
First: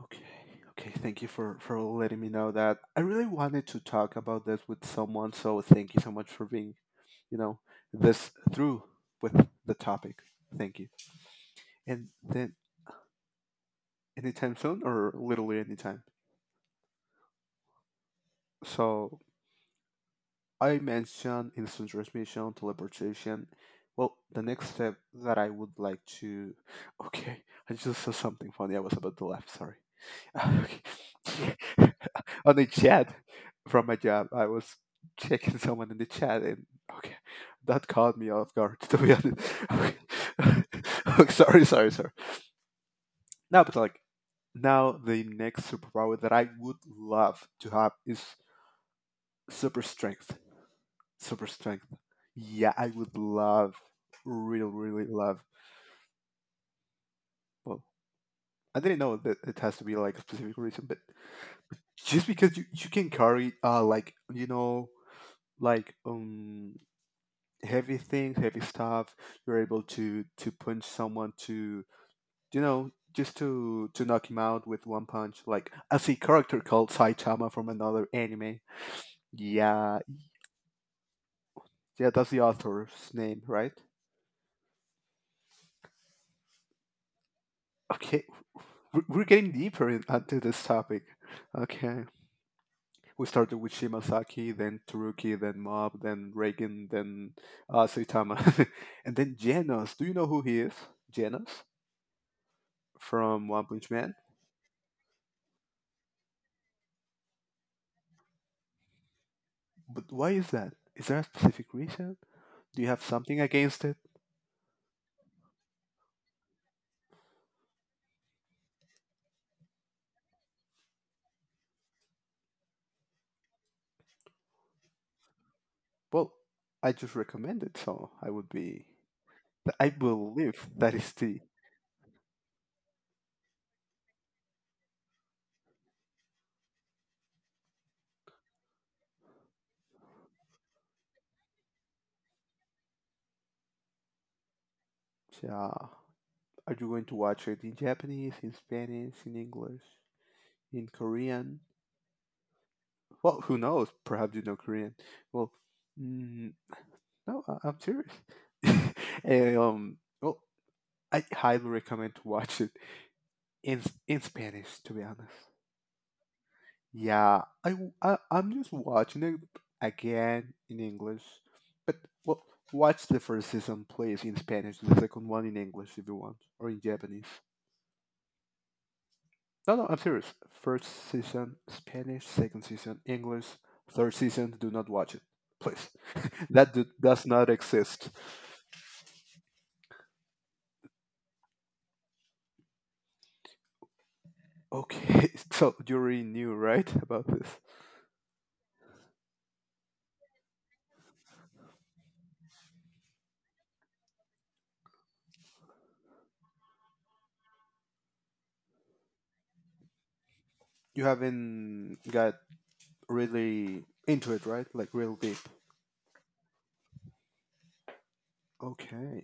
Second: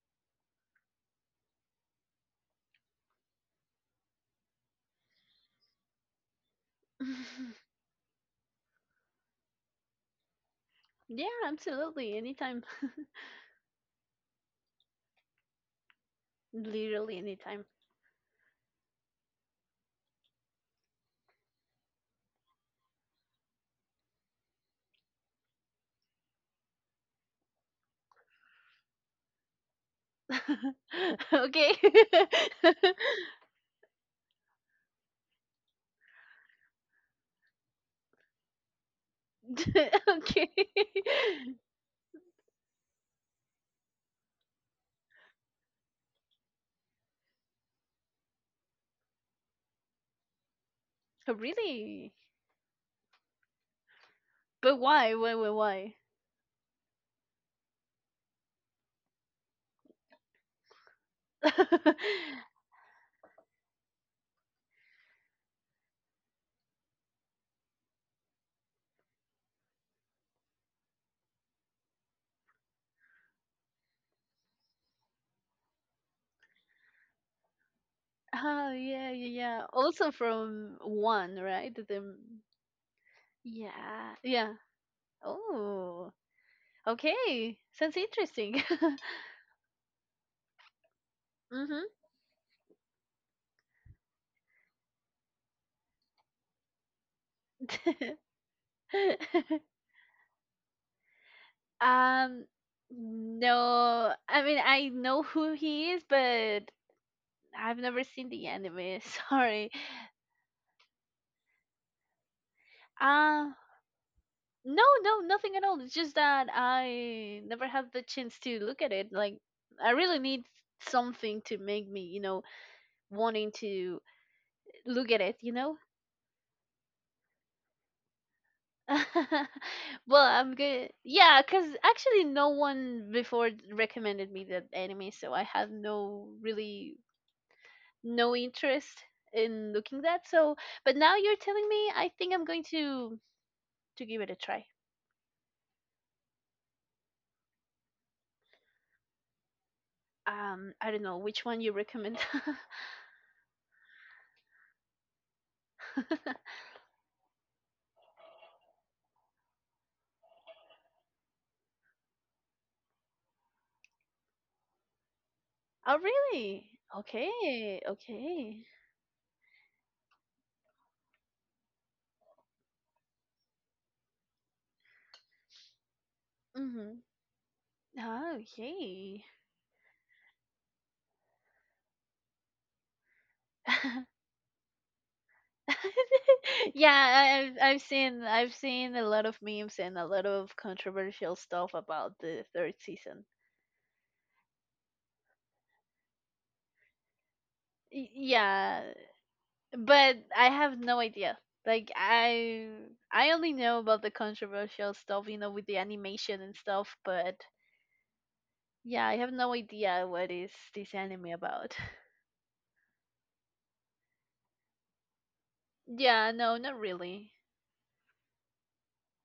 Speaker 2: Okay, okay. Thank you for letting me know that. I really wanted to talk about this with someone, so thank you so much for being, you know,
Speaker 1: *laughs*
Speaker 2: this through with the topic. Thank you.
Speaker 1: Yeah,
Speaker 2: And
Speaker 1: absolutely,
Speaker 2: then
Speaker 1: anytime,
Speaker 2: anytime soon, or literally anytime.
Speaker 1: *laughs* literally anytime.
Speaker 2: So I mentioned instant transmission, teleportation. Well, the next step that I would like to. *laughs* Okay, I just saw something funny. I was about to laugh, sorry. *laughs*
Speaker 1: *laughs*
Speaker 2: Okay.
Speaker 1: Okay,
Speaker 2: *laughs*
Speaker 1: *laughs*
Speaker 2: On the chat from my job, I was checking someone in the chat, and okay, that caught me off guard, *laughs* to be honest. Okay.
Speaker 1: okay,
Speaker 2: *laughs*
Speaker 1: *laughs*
Speaker 2: Okay, sorry, sorry, sorry. No, but like, now the next superpower that I would love to have is super strength. Super strength.
Speaker 1: really,
Speaker 2: Yeah, I would love, really,
Speaker 1: but
Speaker 2: really love. Well, I didn't know that it has to be like a specific reason, but
Speaker 1: why? *laughs*
Speaker 2: just because you can carry, like, you know, like, heavy things, heavy stuff, you're able to punch someone you know, just to knock him out with one punch. Like, I see a character called Saitama from another anime.
Speaker 1: Oh, yeah, yeah, yeah.
Speaker 2: Yeah,
Speaker 1: Also from one, right? The
Speaker 2: yeah, that's the author's name, right?
Speaker 1: yeah, yeah. Oh, okay. Sounds
Speaker 2: Okay,
Speaker 1: interesting. *laughs*
Speaker 2: we're getting deeper into this topic.
Speaker 1: Mm-hmm.
Speaker 2: Okay, we started with Shimasaki, then Taruki, then Mob, then Reagan, then Saitama, *laughs* and then
Speaker 1: *laughs*
Speaker 2: Genos. Do you know who he is? Genos
Speaker 1: Um,
Speaker 2: from One Punch
Speaker 1: no,
Speaker 2: Man.
Speaker 1: I mean I know who he is, but I've never seen the anime. *laughs* Sorry.
Speaker 2: But why is that? Is there a specific reason? Do you have something
Speaker 1: Uh
Speaker 2: against it?
Speaker 1: no, no, nothing at all. It's just that I never had the chance to look at it. Like I really need something to make me, you know, wanting to look at it, you know?
Speaker 2: Well, I just recommend it, so I would be.
Speaker 1: *laughs*
Speaker 2: I
Speaker 1: Well, I'm
Speaker 2: believe
Speaker 1: good.
Speaker 2: that is the.
Speaker 1: Yeah, because actually, no one before recommended me that anime, so I had no really no interest in looking that. So, but now you're telling me, I think I'm going to give it a try.
Speaker 2: Yeah. Are you going to watch it in Japanese, in Spanish, in English, in
Speaker 1: I don't know which
Speaker 2: Korean?
Speaker 1: one you recommend.
Speaker 2: Well, who knows? Perhaps you know Korean. Well,
Speaker 1: *laughs*
Speaker 2: mm, no, I'm serious. *laughs* And, well, I highly recommend to watch it in in Spanish. To be honest,
Speaker 1: Oh, really?
Speaker 2: yeah, I,
Speaker 1: Okay,
Speaker 2: I i am
Speaker 1: okay.
Speaker 2: just watching it again in English, but well, watch the first season, please, in Spanish, and the second one in English if you want, or in
Speaker 1: Mm-hmm.
Speaker 2: Japanese.
Speaker 1: Oh, yay.
Speaker 2: No, no, I'm serious. First season Spanish, second season English, third
Speaker 1: *laughs*
Speaker 2: season do not watch it, please. *laughs* That
Speaker 1: *laughs* Yeah,
Speaker 2: does
Speaker 1: I,
Speaker 2: not
Speaker 1: I've I've
Speaker 2: exist.
Speaker 1: seen I've seen a lot of memes and a lot of controversial stuff about the third season.
Speaker 2: Okay, *laughs* so you already knew, right, about this?
Speaker 1: Yeah, but I have no idea. Like I only know about the controversial stuff, you know, with the animation and stuff. But yeah, I have no idea what is this
Speaker 2: You
Speaker 1: anime about.
Speaker 2: haven't got really into it, right? Like real deep.
Speaker 1: *laughs* Yeah, no, not really.
Speaker 2: Okay,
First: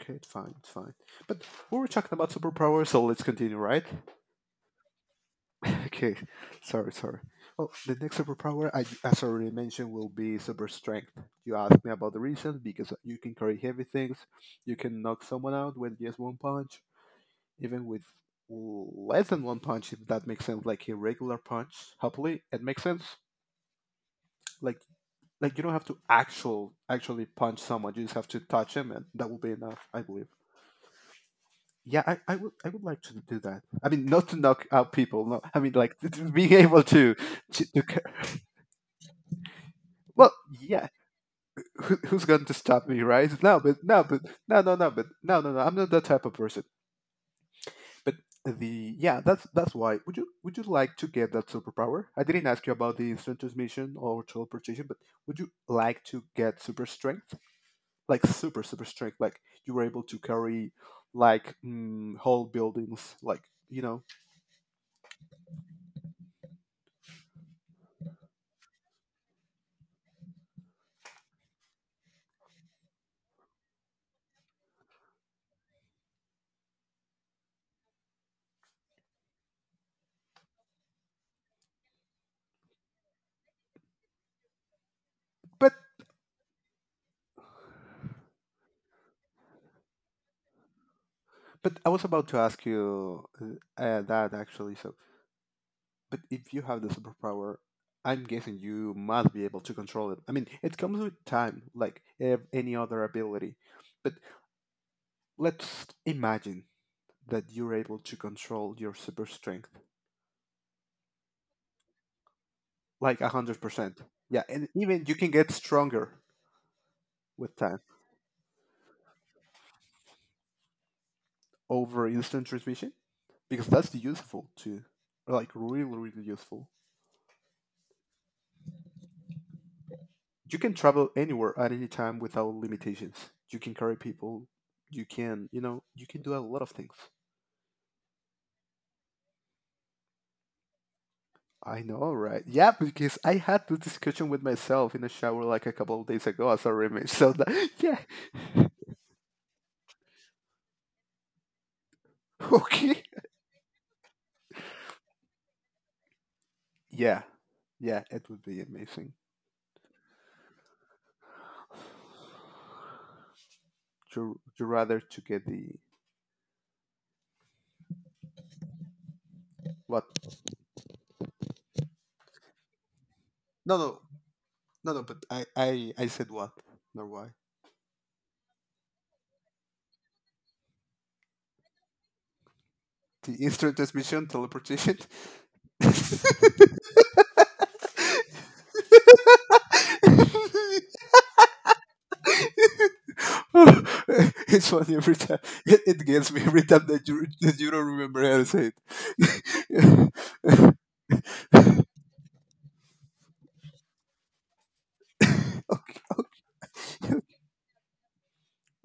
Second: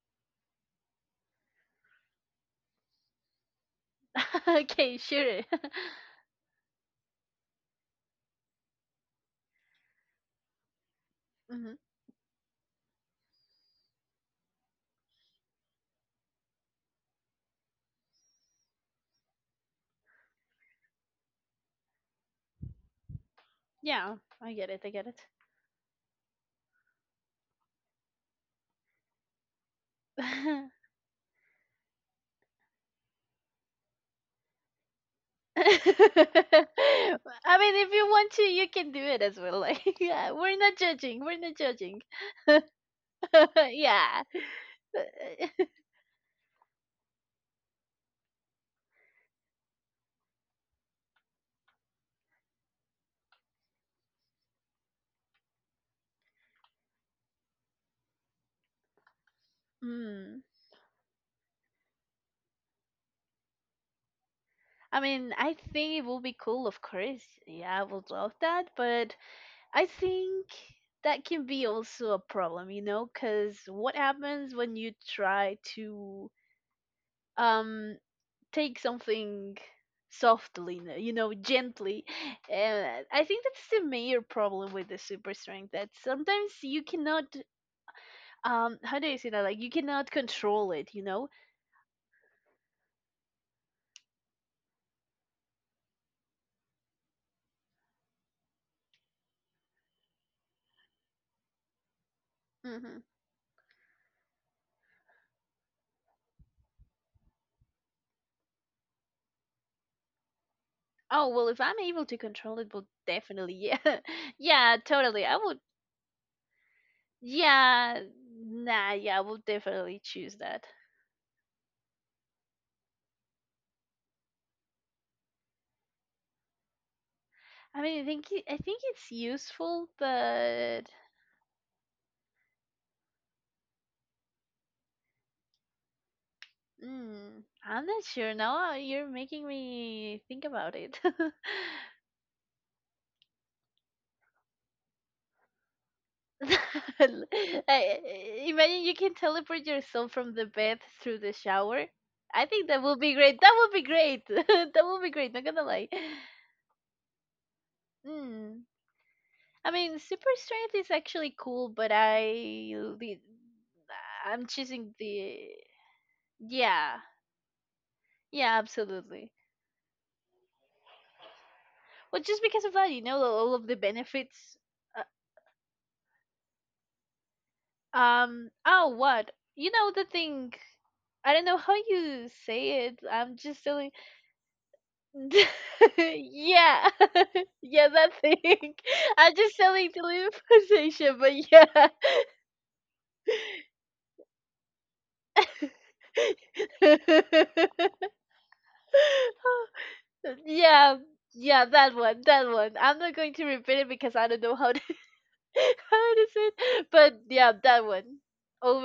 Speaker 2: okay, it's fine, it's fine. But we were talking about superpowers, so let's continue, right?
Speaker 1: *laughs* Okay, sure. *laughs*
Speaker 2: Okay, sorry, sorry. Oh, the next superpower, I, as already mentioned, will be super strength. You
Speaker 1: Hmm.
Speaker 2: asked me about the reason because you can carry heavy things, you can knock someone out with just one punch, even with less than one punch, if that makes sense, like a regular punch. Hopefully, it makes sense.
Speaker 1: Yeah, I get
Speaker 2: Like,
Speaker 1: it. I get
Speaker 2: like you don't have to actually punch someone; you just have to touch him, and that will be enough, I believe.
Speaker 1: it. *laughs*
Speaker 2: Yeah, I would like to do that. I mean, not to knock out people. No,
Speaker 1: *laughs*
Speaker 2: I
Speaker 1: I
Speaker 2: mean like *laughs* being able to to,
Speaker 1: mean,
Speaker 2: to
Speaker 1: if you want to, you can do it as well. Like, *laughs*
Speaker 2: Well,
Speaker 1: yeah, we're not
Speaker 2: yeah.
Speaker 1: judging. We're not
Speaker 2: Who,
Speaker 1: judging.
Speaker 2: who's going to stop me, right? No,
Speaker 1: *laughs*
Speaker 2: but no, but
Speaker 1: Yeah.
Speaker 2: no, no, no, but no, no, no.
Speaker 1: *laughs*
Speaker 2: I'm not that type of person. But the yeah, that's why. Would you like to get that superpower? I didn't ask you about the instant transmission or teleportation, but would you like to get super strength, like super strength, like you were able to
Speaker 1: Mm.
Speaker 2: carry whole buildings, like you know.
Speaker 1: I mean, I think it will be cool, of course. Yeah, I would love that, but I think that can be also a problem, you know, because what happens when you try to um take something softly, you know, gently. And I think that's the major problem with the super
Speaker 2: But
Speaker 1: strength that sometimes you cannot, how do you say that? Like, you cannot control it, you know?
Speaker 2: but I was about to ask you that actually. But if you have the superpower, I'm guessing you must be able to control it. I mean, it comes with time, like any
Speaker 1: Hmm.
Speaker 2: other ability. But let's imagine that you're able to control your super strength,
Speaker 1: Oh, well, if I'm able to control it, well,
Speaker 2: like
Speaker 1: definitely,
Speaker 2: 100%.
Speaker 1: yeah. *laughs*
Speaker 2: Yeah, and
Speaker 1: Yeah,
Speaker 2: even you
Speaker 1: totally.
Speaker 2: can get stronger with time
Speaker 1: Yeah, nah, yeah, I would definitely choose that.
Speaker 2: over instant transmission, because that's useful too. Like, really, really useful.
Speaker 1: I mean, I think it's useful,
Speaker 2: You can
Speaker 1: but
Speaker 2: travel anywhere at any time without limitations. You can carry people. You can do a lot of things.
Speaker 1: I'm not sure now. You're making me think about it. *laughs*
Speaker 2: I know, right? Yeah, because I had this discussion with myself in the shower like a couple of days ago as a remix. So that, *laughs* yeah,
Speaker 1: I- Imagine you can teleport yourself from the bed through the shower. I
Speaker 2: *laughs*
Speaker 1: think that would
Speaker 2: okay,
Speaker 1: be great. That would be great. *laughs* That would be great. Not gonna lie.
Speaker 2: yeah, yeah, it would be
Speaker 1: Mm.
Speaker 2: amazing.
Speaker 1: I mean, super strength is actually cool, but the
Speaker 2: You
Speaker 1: I'm
Speaker 2: you
Speaker 1: choosing
Speaker 2: rather to get
Speaker 1: the
Speaker 2: the
Speaker 1: yeah, yeah, absolutely.
Speaker 2: what?
Speaker 1: Well, just because of that, you know, all of the
Speaker 2: No, no,
Speaker 1: benefits.
Speaker 2: no, no. But I said what? No, why?
Speaker 1: Oh, what? You know the thing. I don't know how you say it.
Speaker 2: The
Speaker 1: I'm just
Speaker 2: instant
Speaker 1: telling.
Speaker 2: transmission, teleportation.
Speaker 1: *laughs* Yeah, *laughs* yeah, that thing. *laughs* I'm just telling teleportation, but yeah,
Speaker 2: *laughs* *laughs* it's funny every time. It gets me every time that you don't remember how to say
Speaker 1: *laughs*
Speaker 2: it. *laughs*
Speaker 1: yeah, yeah, that one, that one. I'm not going to repeat it because I don't know how to *laughs* how to say it. But
Speaker 2: okay.
Speaker 1: yeah, that one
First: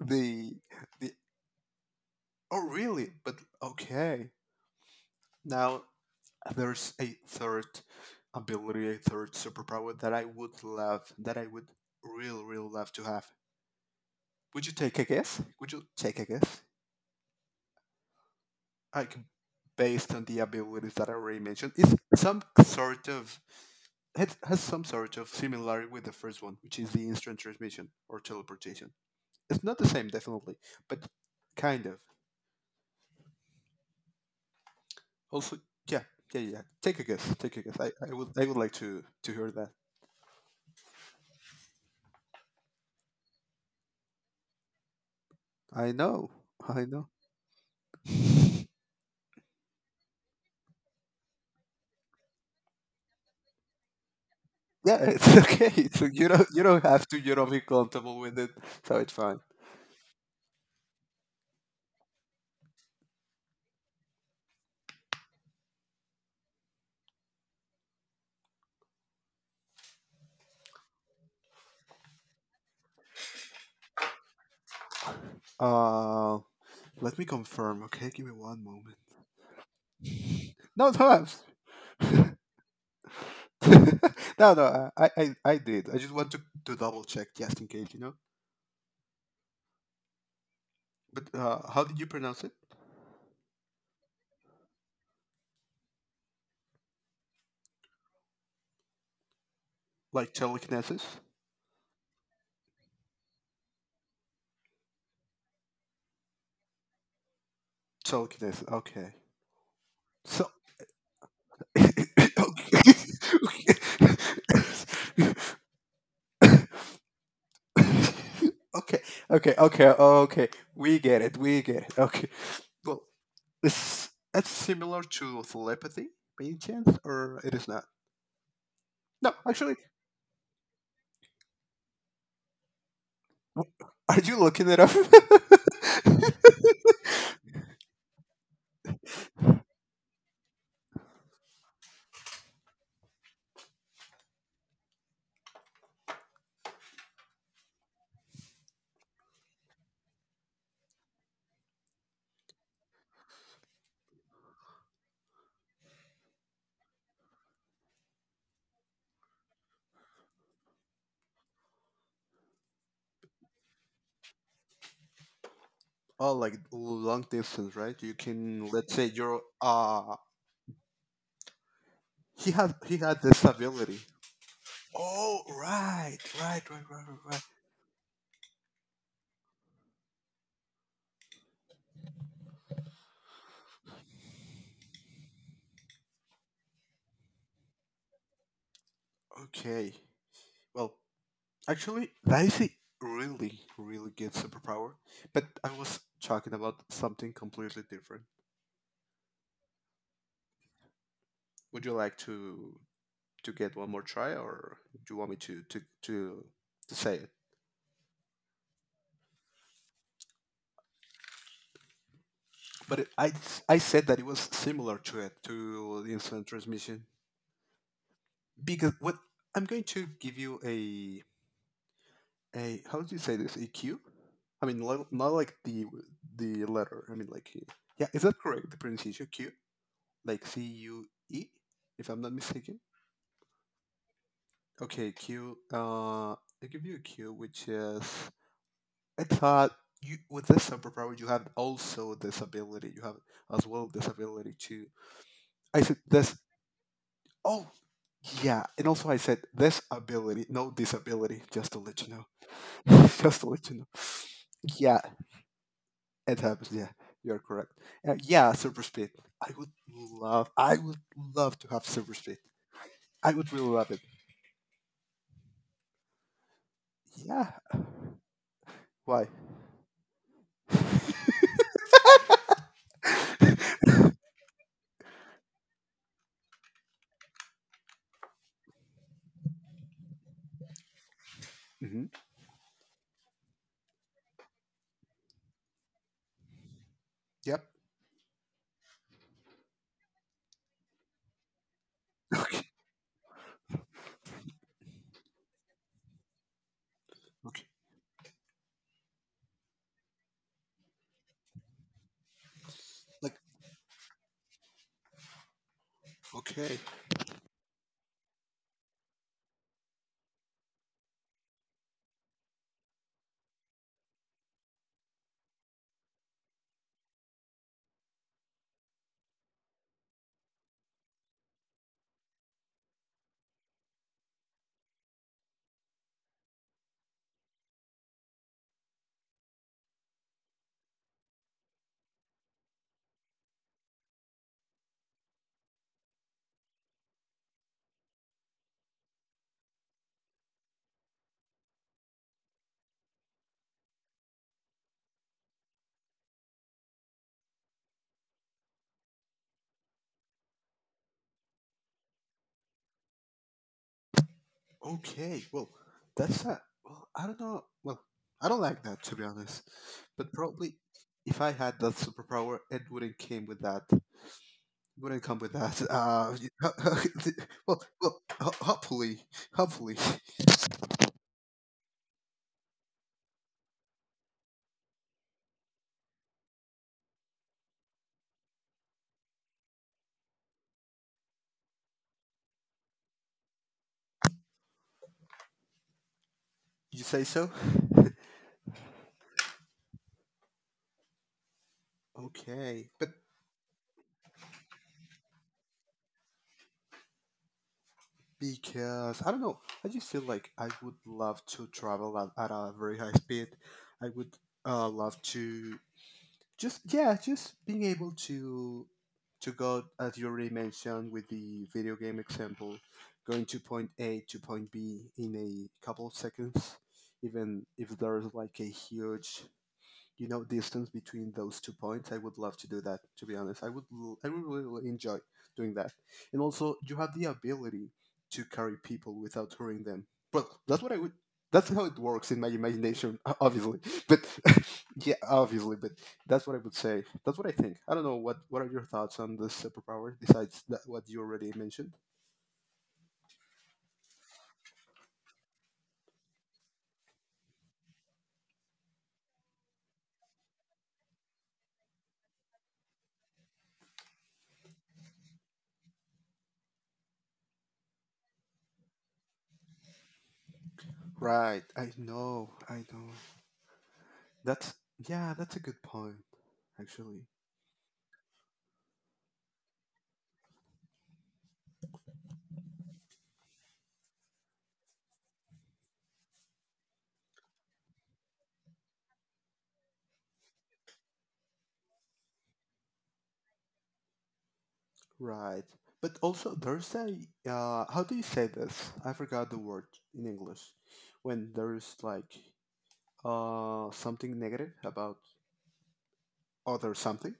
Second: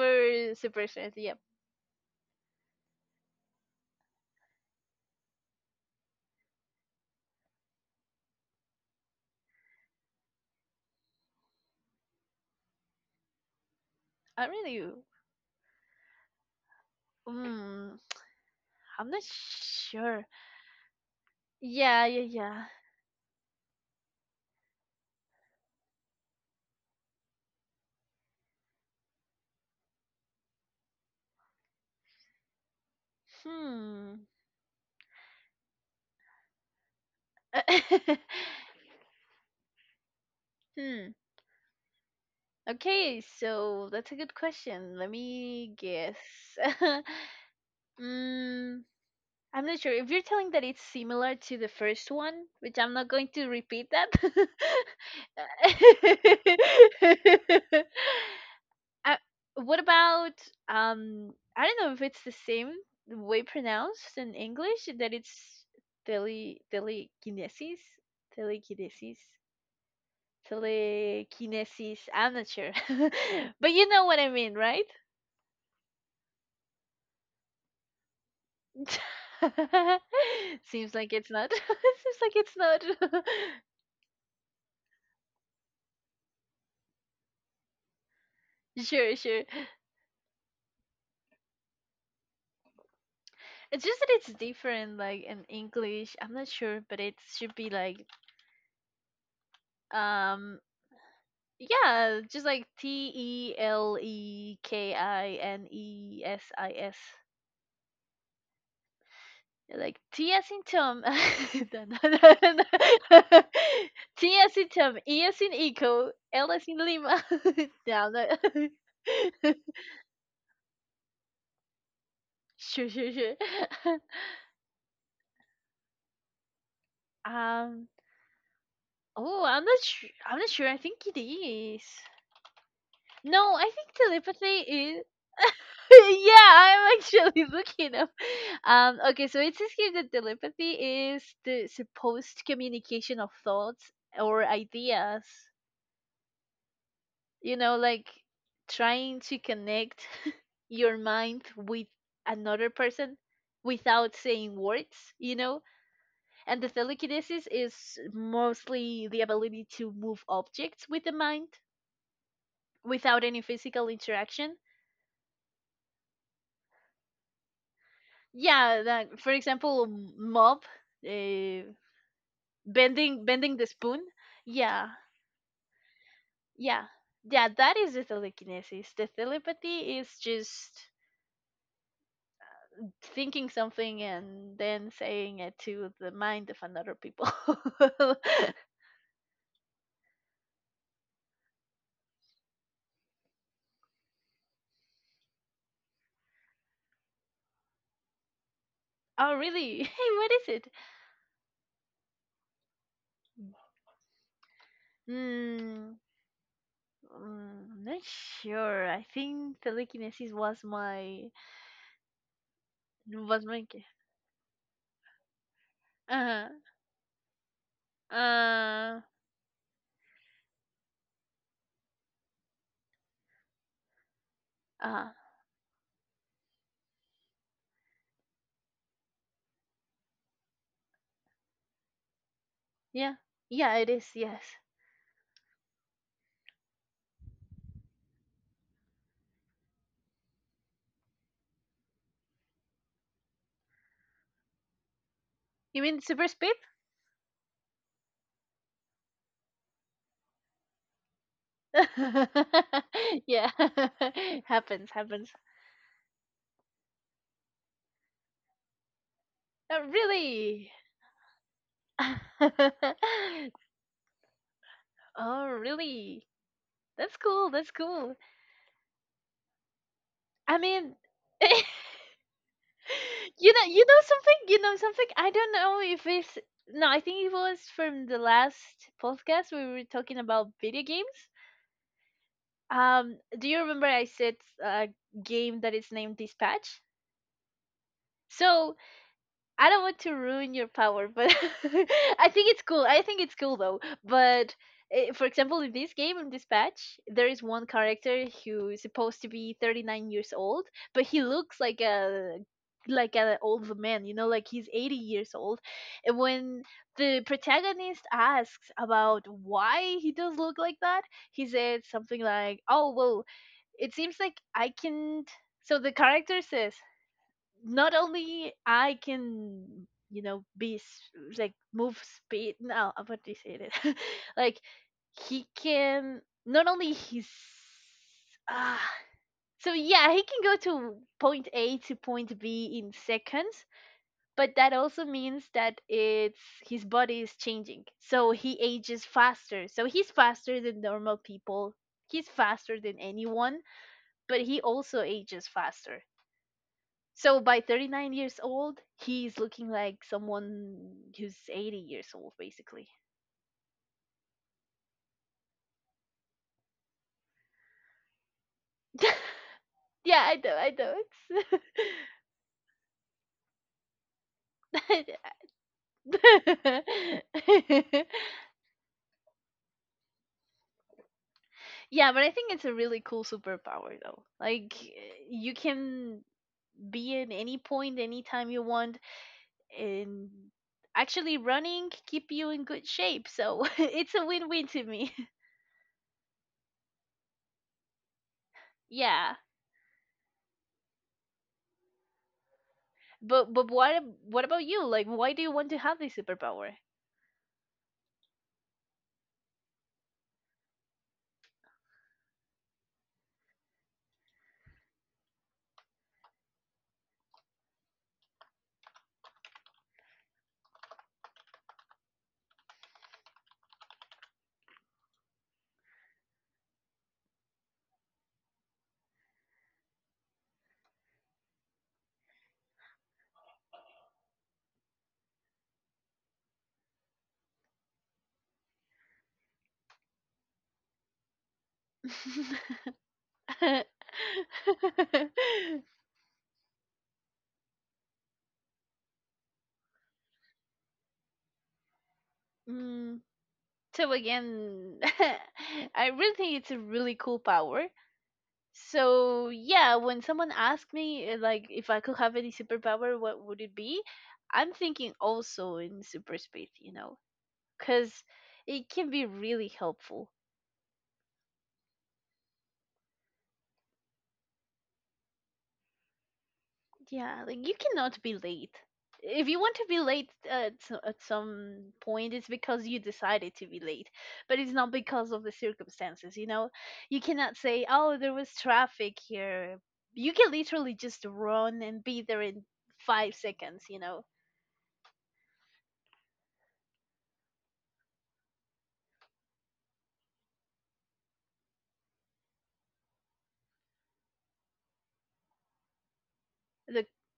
Speaker 2: The
Speaker 1: super
Speaker 2: the
Speaker 1: strength. Yeah,
Speaker 2: oh really? But okay. Now there's a third ability, a third superpower that I would love, that I would real love to have.
Speaker 1: I
Speaker 2: Would you
Speaker 1: really.
Speaker 2: take a guess? Would you take a guess?
Speaker 1: Mm, I'm
Speaker 2: Like,
Speaker 1: not
Speaker 2: based on
Speaker 1: sure.
Speaker 2: the abilities that I already mentioned, it's
Speaker 1: Yeah, yeah,
Speaker 2: some
Speaker 1: yeah.
Speaker 2: sort of it has some sort of similarity with the first one, which is the instant transmission or teleportation. It's not the same, definitely, but kind of.
Speaker 1: Hmm.
Speaker 2: Also, yeah, yeah, yeah. Take a guess. Take a guess. I,
Speaker 1: *laughs*
Speaker 2: I would I would like to hear that.
Speaker 1: Hmm. Okay, so that's a good question. Let me
Speaker 2: I
Speaker 1: guess.
Speaker 2: know. I
Speaker 1: *laughs*
Speaker 2: know.
Speaker 1: mm, I'm not sure. If you're telling that it's similar to the first one, which I'm not going to repeat that.
Speaker 2: Yeah, it's *laughs* okay. So you don't have to. You don't be
Speaker 1: *laughs*
Speaker 2: comfortable with it, so it's
Speaker 1: uh,
Speaker 2: fine.
Speaker 1: what about um I don't know if it's the same way pronounced in English that it's telekinesis, telekinesis. Telekinesis. I'm not sure. *laughs* But you know what I mean, right?
Speaker 2: Uh, let me confirm. Okay, give me one moment.
Speaker 1: *laughs*
Speaker 2: No,
Speaker 1: Seems
Speaker 2: no,
Speaker 1: like it's not. *laughs* Seems like it's not.
Speaker 2: *laughs* no, no, I did. I just want to double check just in case.
Speaker 1: *laughs* Sure, sure.
Speaker 2: But how did you pronounce it?
Speaker 1: It's just that it's different, like in English. I'm not sure, but it should be like,
Speaker 2: Like
Speaker 1: um,
Speaker 2: telekinesis?
Speaker 1: yeah, just like telekinesis.
Speaker 2: Telekinesis. Okay.
Speaker 1: Like T as
Speaker 2: So.
Speaker 1: in Tom,
Speaker 2: *coughs*
Speaker 1: *laughs*
Speaker 2: *laughs*
Speaker 1: no, no,
Speaker 2: okay.
Speaker 1: no, no. no. *laughs* T
Speaker 2: *laughs*
Speaker 1: as in Tom, E as in Eco, L as in Lima. *laughs* No, no.
Speaker 2: Okay. Okay. Okay. Okay. We get it. We get it. Okay.
Speaker 1: *laughs* Sure,
Speaker 2: Well,
Speaker 1: sure, sure.
Speaker 2: it's similar to telepathy, by any chance,
Speaker 1: *laughs*
Speaker 2: or it is not?
Speaker 1: um.
Speaker 2: No,
Speaker 1: Oh, I'm
Speaker 2: actually.
Speaker 1: not sure. I'm not sure. I think it is. No, I
Speaker 2: w-
Speaker 1: think
Speaker 2: Are you
Speaker 1: telepathy
Speaker 2: looking it up?
Speaker 1: is. *laughs* Yeah, I'm
Speaker 2: *laughs*
Speaker 1: actually *laughs* looking up. Okay, so it says here that telepathy is the supposed communication of thoughts or ideas, you know, like trying to connect *laughs* your mind with another person without saying words, you know? And the telekinesis is mostly the ability to move objects with the mind without any physical interaction.
Speaker 2: Oh, like long distance, right? You can,
Speaker 1: Yeah,
Speaker 2: let's say,
Speaker 1: that for
Speaker 2: you're
Speaker 1: example, mob uh,
Speaker 2: he had this
Speaker 1: bending the
Speaker 2: ability.
Speaker 1: spoon. Yeah.
Speaker 2: Oh, right, right, right,
Speaker 1: Yeah.
Speaker 2: right, right, right.
Speaker 1: Yeah, that is the telekinesis. The telepathy is just thinking something and then saying it to the mind of another people. *laughs* Oh,
Speaker 2: Okay. Well, actually, that is a really, really good superpower. But I was talking about something completely different.
Speaker 1: really? *laughs* Hey, what is it?
Speaker 2: Would you like to get one more try, or do you want me to to
Speaker 1: Hmm.
Speaker 2: to to say it?
Speaker 1: I'm not sure. I think telekinesis was my
Speaker 2: But
Speaker 1: was my
Speaker 2: I
Speaker 1: g-
Speaker 2: said that it was similar to the instant
Speaker 1: uh
Speaker 2: transmission. Because
Speaker 1: uh
Speaker 2: what? I'm going to give you a how do you say this, a cue? I mean,
Speaker 1: uh
Speaker 2: not like the letter. I mean, like yeah, is that correct? The pronunciation Q, like cue, if I'm not mistaken.
Speaker 1: yeah, yeah it is, yes.
Speaker 2: Okay, Q. I give you a Q, which is I thought you with this superpower you have also this ability. You have as well this ability to. I
Speaker 1: You
Speaker 2: said
Speaker 1: mean super
Speaker 2: this.
Speaker 1: speed?
Speaker 2: Oh, yeah, and also I said this ability, no disability, just to let you know.
Speaker 1: *laughs*
Speaker 2: *laughs* Just to
Speaker 1: Yeah,
Speaker 2: let you know.
Speaker 1: *laughs* happens,
Speaker 2: Yeah,
Speaker 1: happens.
Speaker 2: it happens. Yeah, you're correct. Yeah, super speed. I would love.
Speaker 1: Really?
Speaker 2: I would love to have super speed.
Speaker 1: *laughs*
Speaker 2: I would really love it.
Speaker 1: Oh, really? That's cool.
Speaker 2: Yeah.
Speaker 1: That's cool.
Speaker 2: Why?
Speaker 1: I mean, *laughs* you know, you know something. I don't know if it's no. I think it was from the last podcast we were talking about video games.
Speaker 2: Hmm.
Speaker 1: Do you remember I said a game that is named Dispatch?
Speaker 2: Yep.
Speaker 1: So I don't want to ruin your power, but *laughs* I
Speaker 2: *laughs*
Speaker 1: think it's
Speaker 2: Okay.
Speaker 1: cool. I think it's cool though. But for example, in this game, in this patch, there is
Speaker 2: Okay.
Speaker 1: one character who's supposed to be 39 years old, but he looks like a like
Speaker 2: Like.
Speaker 1: an old man, you know, like he's 80 years old. And when
Speaker 2: Okay.
Speaker 1: the protagonist asks about why he does look like that, he said something like, "Oh, well, it seems like I can." So the character says, not only I can, you know, like move speed. No, I what do you say it? *laughs* Like he can not only he's ah. So yeah, he can go to point A to point B in seconds, but that also means that it's his body is changing. So he ages faster. So he's faster than normal people. He's faster than anyone, but he also ages faster. So by 39 years old, he's looking like someone who's 80 years old, basically.
Speaker 2: Okay. Well, that's that. Well, I don't know. Well, I don't like that
Speaker 1: *laughs*
Speaker 2: to be honest.
Speaker 1: Yeah,
Speaker 2: But
Speaker 1: I know, I
Speaker 2: probably,
Speaker 1: know.
Speaker 2: if I had that superpower, it wouldn't came with that.
Speaker 1: It's *laughs*
Speaker 2: Wouldn't come with that.
Speaker 1: I
Speaker 2: *laughs* Well,
Speaker 1: know. *laughs*
Speaker 2: well, hopefully, hopefully.
Speaker 1: Yeah, but I think it's a really cool superpower, though. Like, you can be in any point, anytime you want, and actually running keep you in good shape. So *laughs* it's a win-win to me. *laughs*
Speaker 2: You say so?
Speaker 1: Yeah.
Speaker 2: Okay, but
Speaker 1: What about you? Like, why do you want to have this superpower?
Speaker 2: because I don't know, I just feel like I would love to travel at a very high speed. I would love to just yeah, just being able to go as you already mentioned with the video game example, going to point A to point B in a couple of seconds, even if there's like a huge, you know, distance between those two points. I would love to do that, to be honest. I would really, really enjoy doing that. And also you have the ability to carry people without hurting them. Well, that's what I would that's how it works in my
Speaker 1: *laughs*
Speaker 2: imagination, obviously, *laughs* but *laughs* yeah, obviously, but that's what I would say, that's what I think. I don't know what are your thoughts on this superpower besides that what you already mentioned.
Speaker 1: Mm, so again, *laughs* I really think it's a really cool power. So yeah, when someone asks me like if I could have any superpower, what would it be? I'm thinking also in super speed, you know, because it can be really helpful.
Speaker 2: Right, I know, I know, that's yeah, that's a good point, actually.
Speaker 1: Yeah, like you cannot be late. If you want to be late at some point, it's because you decided to be late, but it's not because of the circumstances, you know? You cannot say, oh, there was traffic here. You can literally just run and be there in 5 seconds, you know?
Speaker 2: Right. But also there's a how do you say this? I forgot the word in English. When there's like something negative about other
Speaker 1: The,
Speaker 2: something,